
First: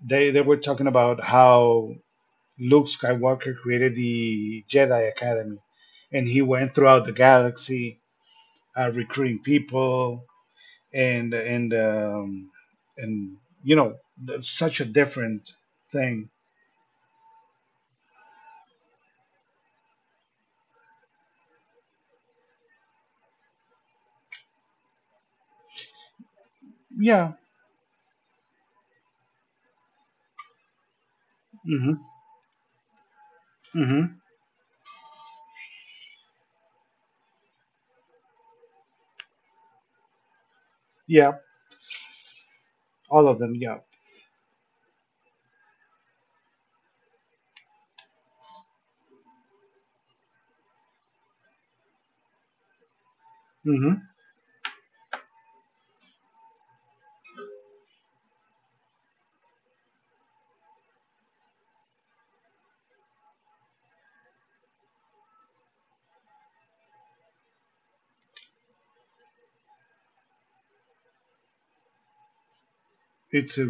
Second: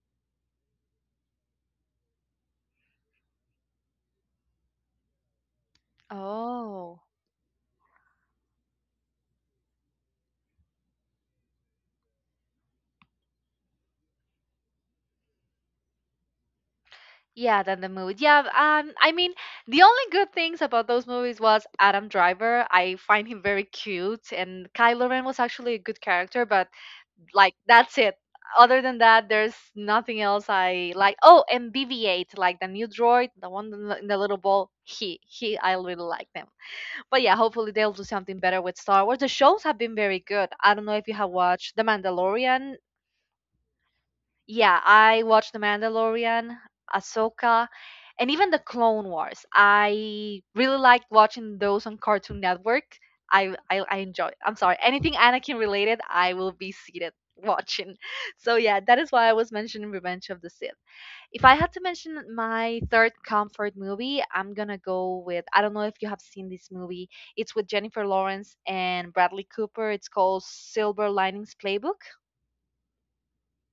Speaker 2: they were talking about how Luke Skywalker created the Jedi Academy, and he went
Speaker 1: Oh.
Speaker 2: throughout the galaxy recruiting people and and um, and you know that's such a different thing.
Speaker 1: Yeah, then the movie. Yeah, I mean, the only good things about those movies was Adam Driver. I find him very cute, and Kylo Ren was actually a good character, but
Speaker 2: Yeah.
Speaker 1: like that's it. Other than that, there's nothing else I like. Oh, and
Speaker 2: Mhm.
Speaker 1: BB8, like the new droid, the one in the
Speaker 2: Mhm.
Speaker 1: little ball, he I really like them. But yeah, hopefully they'll do something better with Star Wars. The shows have been very good. I don't know if you have
Speaker 2: Yeah.
Speaker 1: watched The Mandalorian.
Speaker 2: All of them. Yeah.
Speaker 1: Yeah, I watched The Mandalorian, Ahsoka, and even The Clone Wars. I really liked watching those on Cartoon Network. I
Speaker 2: Mhm.
Speaker 1: enjoy. I'm sorry, anything Anakin related, I will be seated watching. [laughs] So yeah, that is why I was mentioning Revenge of the Sith. If I had to mention my third comfort movie, I'm gonna go with, I don't know if you have seen this movie. It's with Jennifer Lawrence and Bradley Cooper. It's called Silver Linings Playbook.
Speaker 2: It's a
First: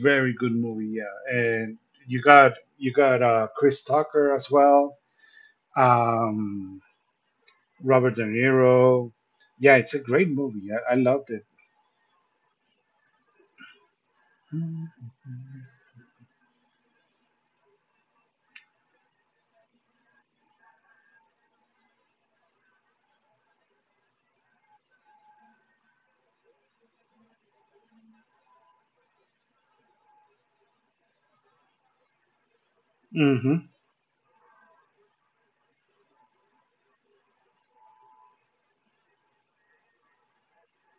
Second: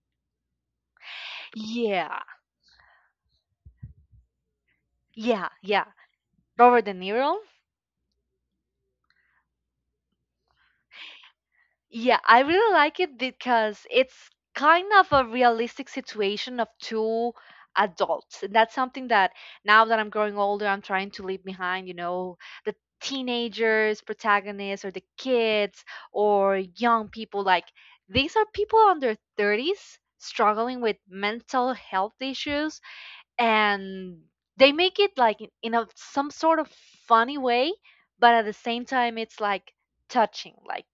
Speaker 2: very good movie. Yeah, and
Speaker 1: Yeah.
Speaker 2: you got Chris Tucker as well.
Speaker 1: Yeah, yeah.
Speaker 2: Um,
Speaker 1: Robert De Niro?
Speaker 2: Robert De Niro. Yeah, it's a great movie. I loved it.
Speaker 1: Yeah, I really like it because it's kind of a
Speaker 2: Mm-hmm.
Speaker 1: realistic situation of two adults. And that's something that now that I'm growing older, I'm trying to leave behind, you know, the teenagers, protagonists, or the kids, or young people. Like, these are people under 30s struggling with mental health issues,
Speaker 2: Mm-hmm.
Speaker 1: and they make it like in a some sort of funny way, but at the same time, it's like, touching. Like,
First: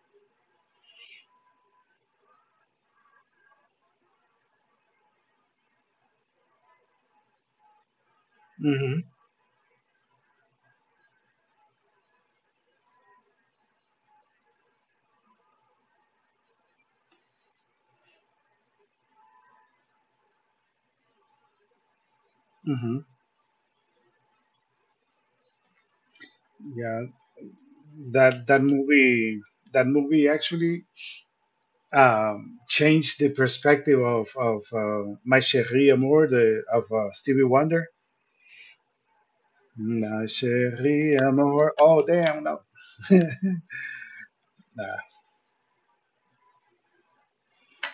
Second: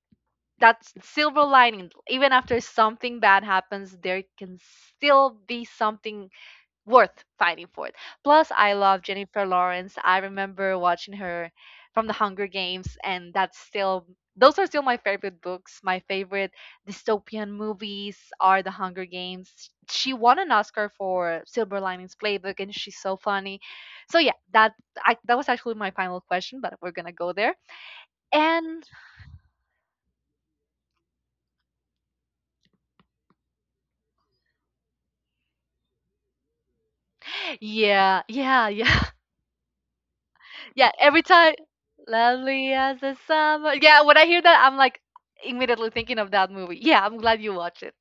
Speaker 1: that silver lining, even after something bad happens, there can still be something worth fighting for. It plus, I love Jennifer Lawrence. I remember watching her from The Hunger Games, and that's still, those are still my favorite books. My favorite dystopian movies are The Hunger Games. She won an Oscar for Silver Linings Playbook, and she's
Speaker 2: Mm-hmm.
Speaker 1: so funny. So yeah, that that was actually my final question, but we're
Speaker 2: Yeah,
Speaker 1: gonna go there.
Speaker 2: that
Speaker 1: And
Speaker 2: that movie actually changed the perspective of My Chérie Amour, the of Stevie Wonder.
Speaker 1: yeah, yeah, yeah.
Speaker 2: My
Speaker 1: Yeah, every
Speaker 2: Chérie
Speaker 1: time,
Speaker 2: Amour. Oh damn no.
Speaker 1: lovely as the
Speaker 2: [laughs]
Speaker 1: summer. Yeah, when I hear that, I'm like
Speaker 2: Nah.
Speaker 1: immediately thinking of that movie. Yeah, I'm glad you watched it.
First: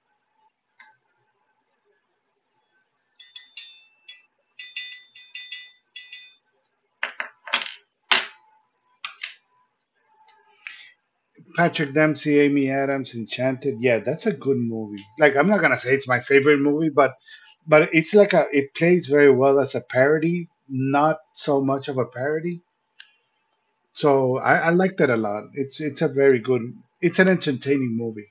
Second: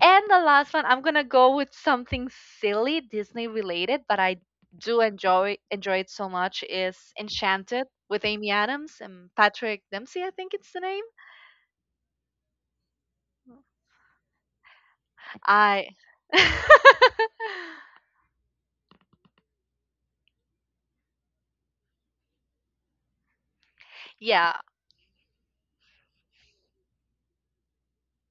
Speaker 1: And the last one, I'm gonna go with something silly Disney related, but I do enjoy it so much, is Enchanted with Amy Adams and Patrick Dempsey, I think it's the name.
Speaker 2: Patrick Dempsey, Amy Adams, Enchanted. Yeah, that's a good movie. Like I'm not gonna
Speaker 1: I
Speaker 2: say it's my favorite
Speaker 1: [laughs]
Speaker 2: movie, but it's like a, it plays very well as a parody, not so much of a parody. So
Speaker 1: yeah,
Speaker 2: I like that a lot. It's a very good. It's an entertaining movie.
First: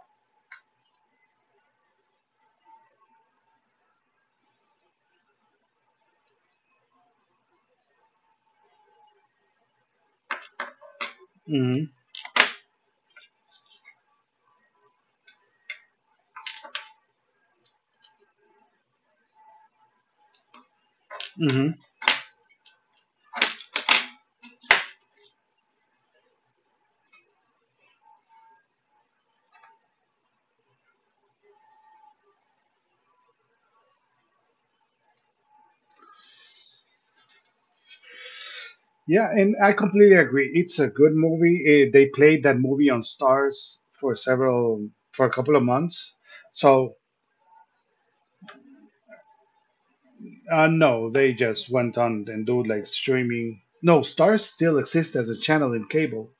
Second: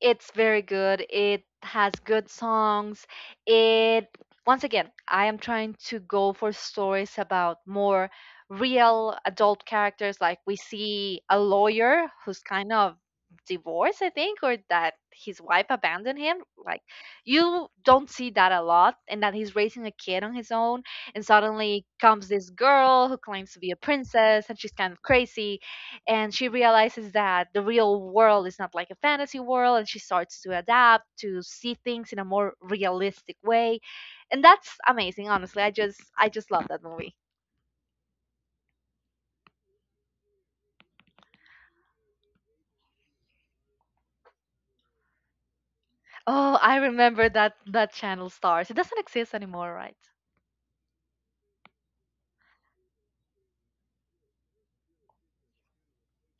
Speaker 1: it's very good. It has good songs. It, once again, I am trying to go for stories about more real adult characters. Like, we see a
Speaker 2: hmm
Speaker 1: lawyer who's kind of divorced, I think, or that his wife abandoned him. Like, you don't see that a lot, and that he's raising a kid on his own, and
Speaker 2: hmm
Speaker 1: suddenly comes this girl who claims to be a princess, and she's kind of crazy, and she realizes that the real world is not like a fantasy world, and she starts to adapt, to see things in a more realistic way. And that's amazing, honestly. I just love that movie.
Speaker 2: Yeah, and I completely agree. It's a good movie. Uh, they played that movie on Stars for several for a couple of months.
Speaker 1: Oh, I
Speaker 2: So
Speaker 1: remember that, that channel Stars. It doesn't exist anymore, right?
Speaker 2: no, they just went on and do like streaming. No, Stars still exists as a channel in cable.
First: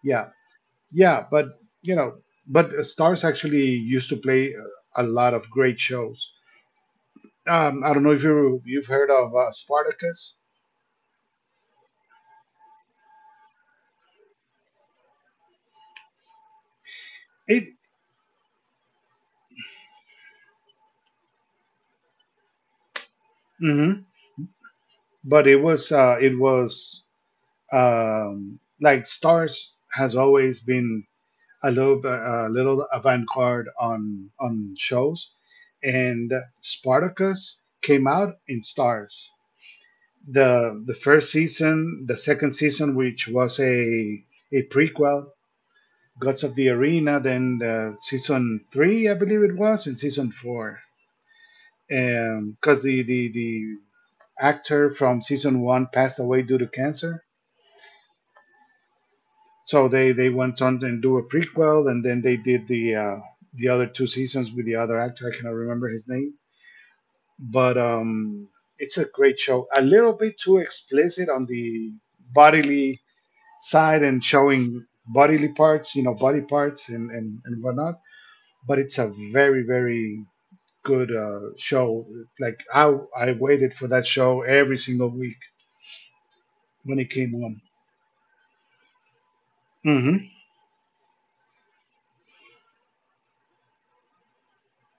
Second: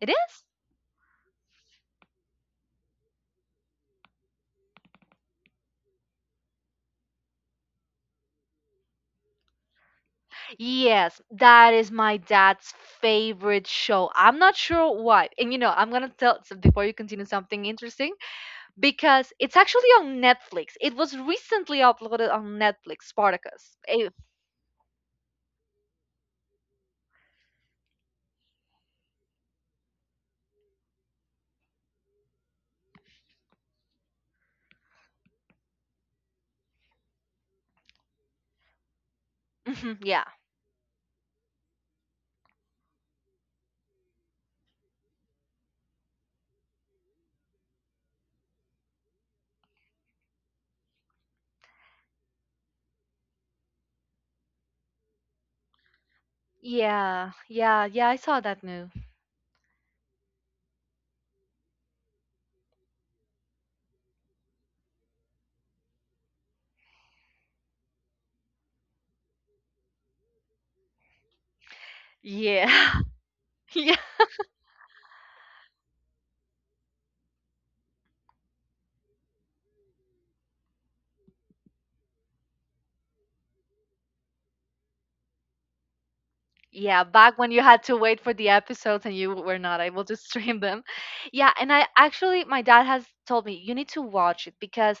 Speaker 1: It
Speaker 2: Yeah,
Speaker 1: is.
Speaker 2: yeah, but you know, but Stars actually used to play a lot of great shows. I don't know if you've heard of Spartacus.
Speaker 1: Yes, that is my dad's favorite show. I'm not sure why. And you know, I'm going to tell, so before you continue, something
Speaker 2: It,
Speaker 1: interesting, because it's actually on Netflix. It was recently uploaded on Netflix, Spartacus,
Speaker 2: hmm
Speaker 1: a
Speaker 2: but it was like Stars has always been a little avant-garde on shows, and Spartacus came out in Stars.
Speaker 1: mhm, yeah.
Speaker 2: The first season, the second season, which was a prequel, Gods of the Arena. Then the season three, I believe it was, and season four, because the actor from season one passed away due to cancer.
Speaker 1: Yeah. Yeah. Yeah. I saw that new.
Speaker 2: So they went on and do a prequel, and then they did the other two seasons with the other actor. I cannot remember his name, but it's a great show. A little bit too explicit on the
Speaker 1: Yeah.
Speaker 2: bodily
Speaker 1: [laughs]
Speaker 2: side
Speaker 1: yeah.
Speaker 2: and showing bodily parts, you know, body parts and whatnot. But it's a very good show. Like I waited for that show every single week when
Speaker 1: Yeah.
Speaker 2: it came
Speaker 1: Back when you
Speaker 2: on.
Speaker 1: had to wait for the episodes and you were not able to [laughs] stream them. Yeah. And I actually, my dad has told me, you need to watch it because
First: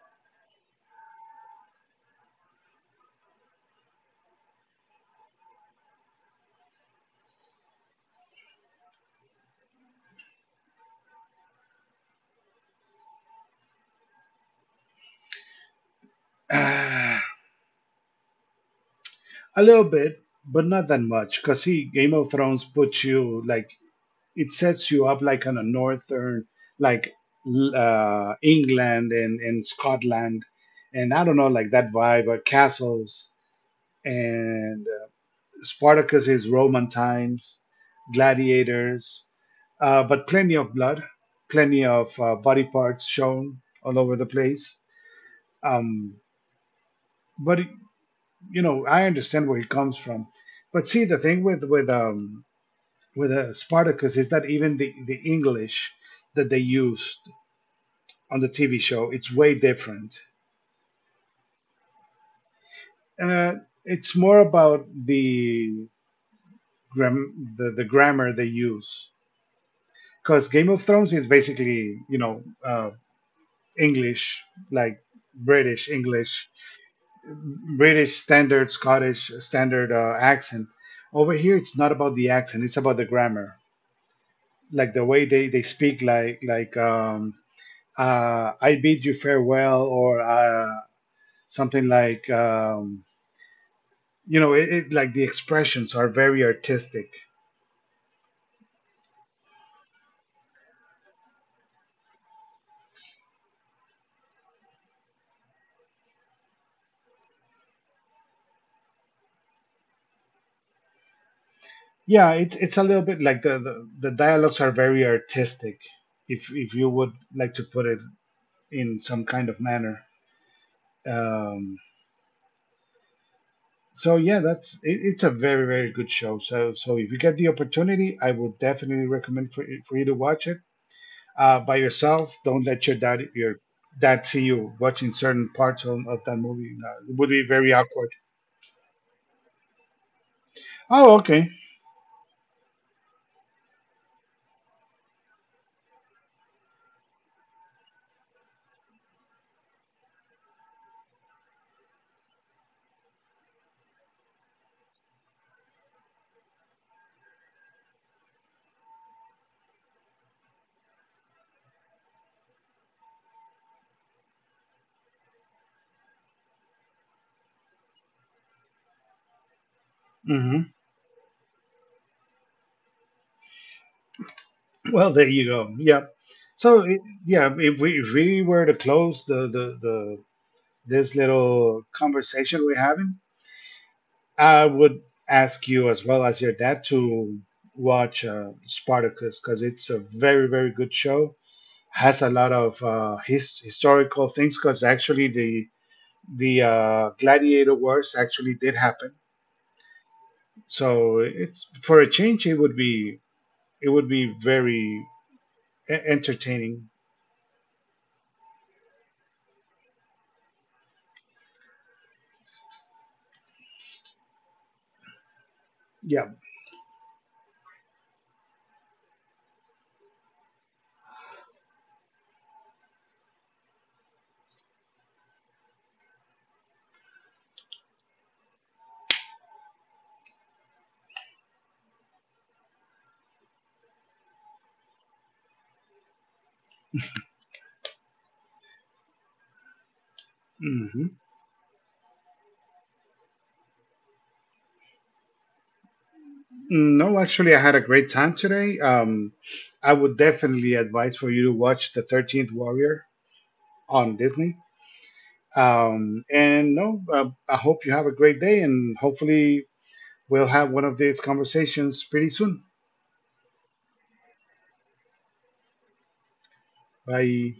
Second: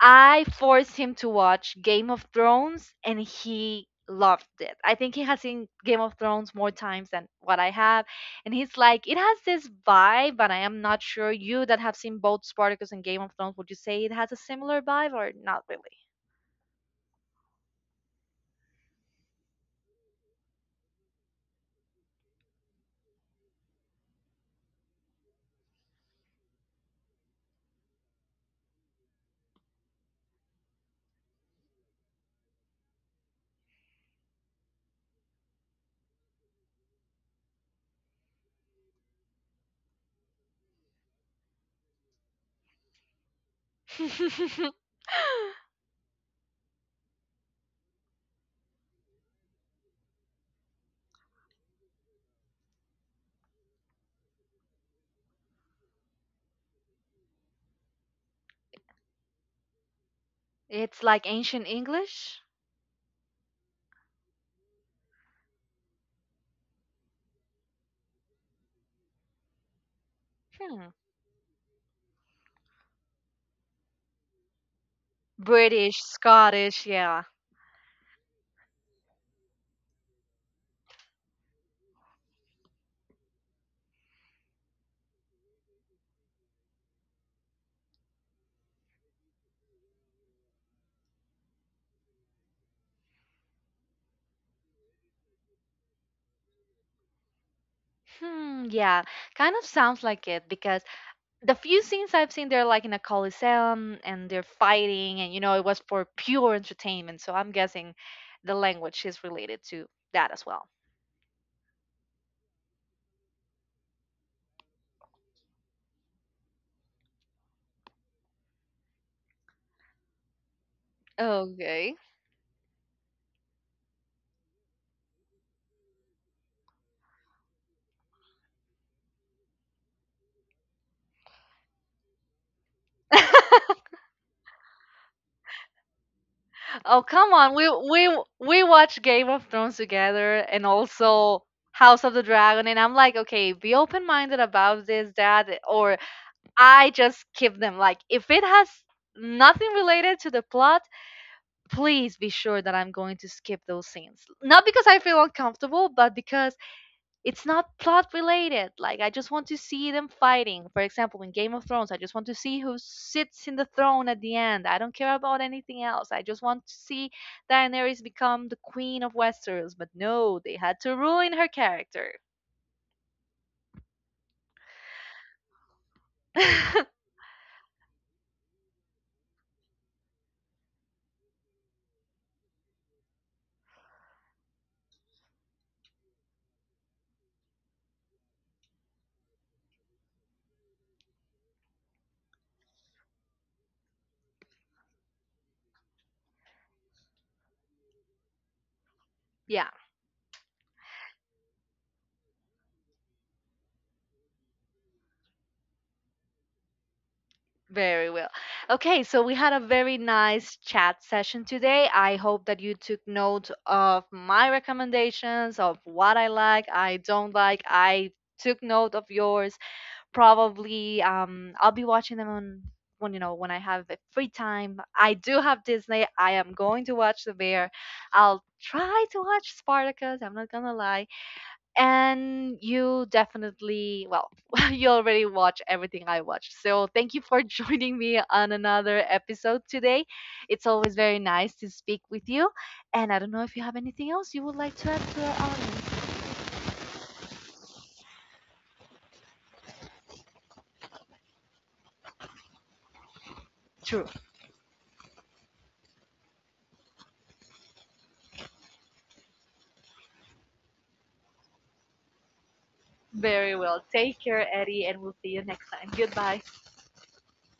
Speaker 1: I forced him to watch Game of Thrones and he loved it. I think he has seen Game of Thrones more times than what I have. And he's like, it has this vibe, but I am not sure, you that have seen both Spartacus and Game of Thrones, would you say it has a similar vibe or not really?
Speaker 2: hmm [sighs] A little bit, but not that much. Cause see, Game of Thrones puts you like, it sets you up like on a northern, like England and Scotland, and I don't know, like that vibe or castles and Spartacus is Roman times, gladiators, but plenty of blood, plenty of body parts shown all over the place.
Speaker 1: [laughs]
Speaker 2: Um, but you know, I understand where he comes from. But see, the thing with with Spartacus is that even the English that they used on the TV show, it's way different.
Speaker 1: It's like ancient English?
Speaker 2: Uh, it's more about the the grammar they use because Game of
Speaker 1: Hmm.
Speaker 2: Thrones is basically you know English, like British
Speaker 1: British,
Speaker 2: English,
Speaker 1: Scottish, yeah.
Speaker 2: British standard, Scottish standard accent. Over here, it's not about the accent; it's about the grammar, like the way they speak, like I bid you farewell, or something like you know, it like the expressions are very artistic.
Speaker 1: Hmm, yeah. Kind of sounds like it because the few scenes I've seen, they're like in a coliseum and they're fighting, and you know, it was for pure entertainment. So I'm guessing the language is related to that as well.
Speaker 2: Yeah, it's a little bit like the dialogues are very artistic, if you would like to put it in some kind of manner. Um,
Speaker 1: Okay.
Speaker 2: so yeah, that's it, it's a very good show. So so if you get the opportunity, I would definitely recommend for you to watch it by yourself. Don't let your dad see you watching certain parts of that movie.
Speaker 1: Oh,
Speaker 2: It would
Speaker 1: come
Speaker 2: be
Speaker 1: on. We
Speaker 2: very awkward.
Speaker 1: we we watch Game of Thrones together and
Speaker 2: Oh,
Speaker 1: also
Speaker 2: okay.
Speaker 1: House of the Dragon, and I'm like, okay, be open-minded about this, that, or I just keep them. Like, if it has nothing related to the plot, please be sure that I'm going to skip those scenes. Not because I feel uncomfortable, but because it's not plot related. Like, I just want to see them fighting. For example, in Game of Thrones, I just want to see who sits in the throne at the end. I don't care about anything else. I just want to see Daenerys become the queen of Westeros. But no, they
Speaker 2: hmm
Speaker 1: had to ruin her character.
Speaker 2: Well, there you go. Yeah. So
Speaker 1: [laughs]
Speaker 2: i- yeah, if we were to close the this little conversation we're having, I would ask you as well as your dad to watch Spartacus because it's a very good show. Has a lot of historical things because actually the gladiator wars actually did happen.
Speaker 1: yeah.
Speaker 2: So it's for a change. It would be, it would be very entertaining.
Speaker 1: Very well. Okay, so we had a very nice chat session today. I hope that you took note of my recommendations, of what I
Speaker 2: Yeah.
Speaker 1: like, I don't like. I took note of yours. Probably I'll be watching them on, when you know, when I have the free time. I do have Disney. I am going to watch The Bear. I'll try to watch Spartacus. I'm not gonna lie, and you definitely, well, [laughs] you already watch everything I watch, so thank you for [laughs] joining me on another episode today. It's always
Speaker 2: hmm
Speaker 1: very nice to speak with you, and I don't know if you have anything else you would like to add to our audience.
Speaker 2: No, actually, I had a great time today. I would definitely advise for you to watch the 13th Warrior
Speaker 1: True.
Speaker 2: on Disney. And no, I hope you have a great day, and hopefully we'll have one of these conversations pretty soon.
Speaker 1: Very well, take care, Eddie, and we'll see you next time. Goodbye.
Speaker 2: Bye.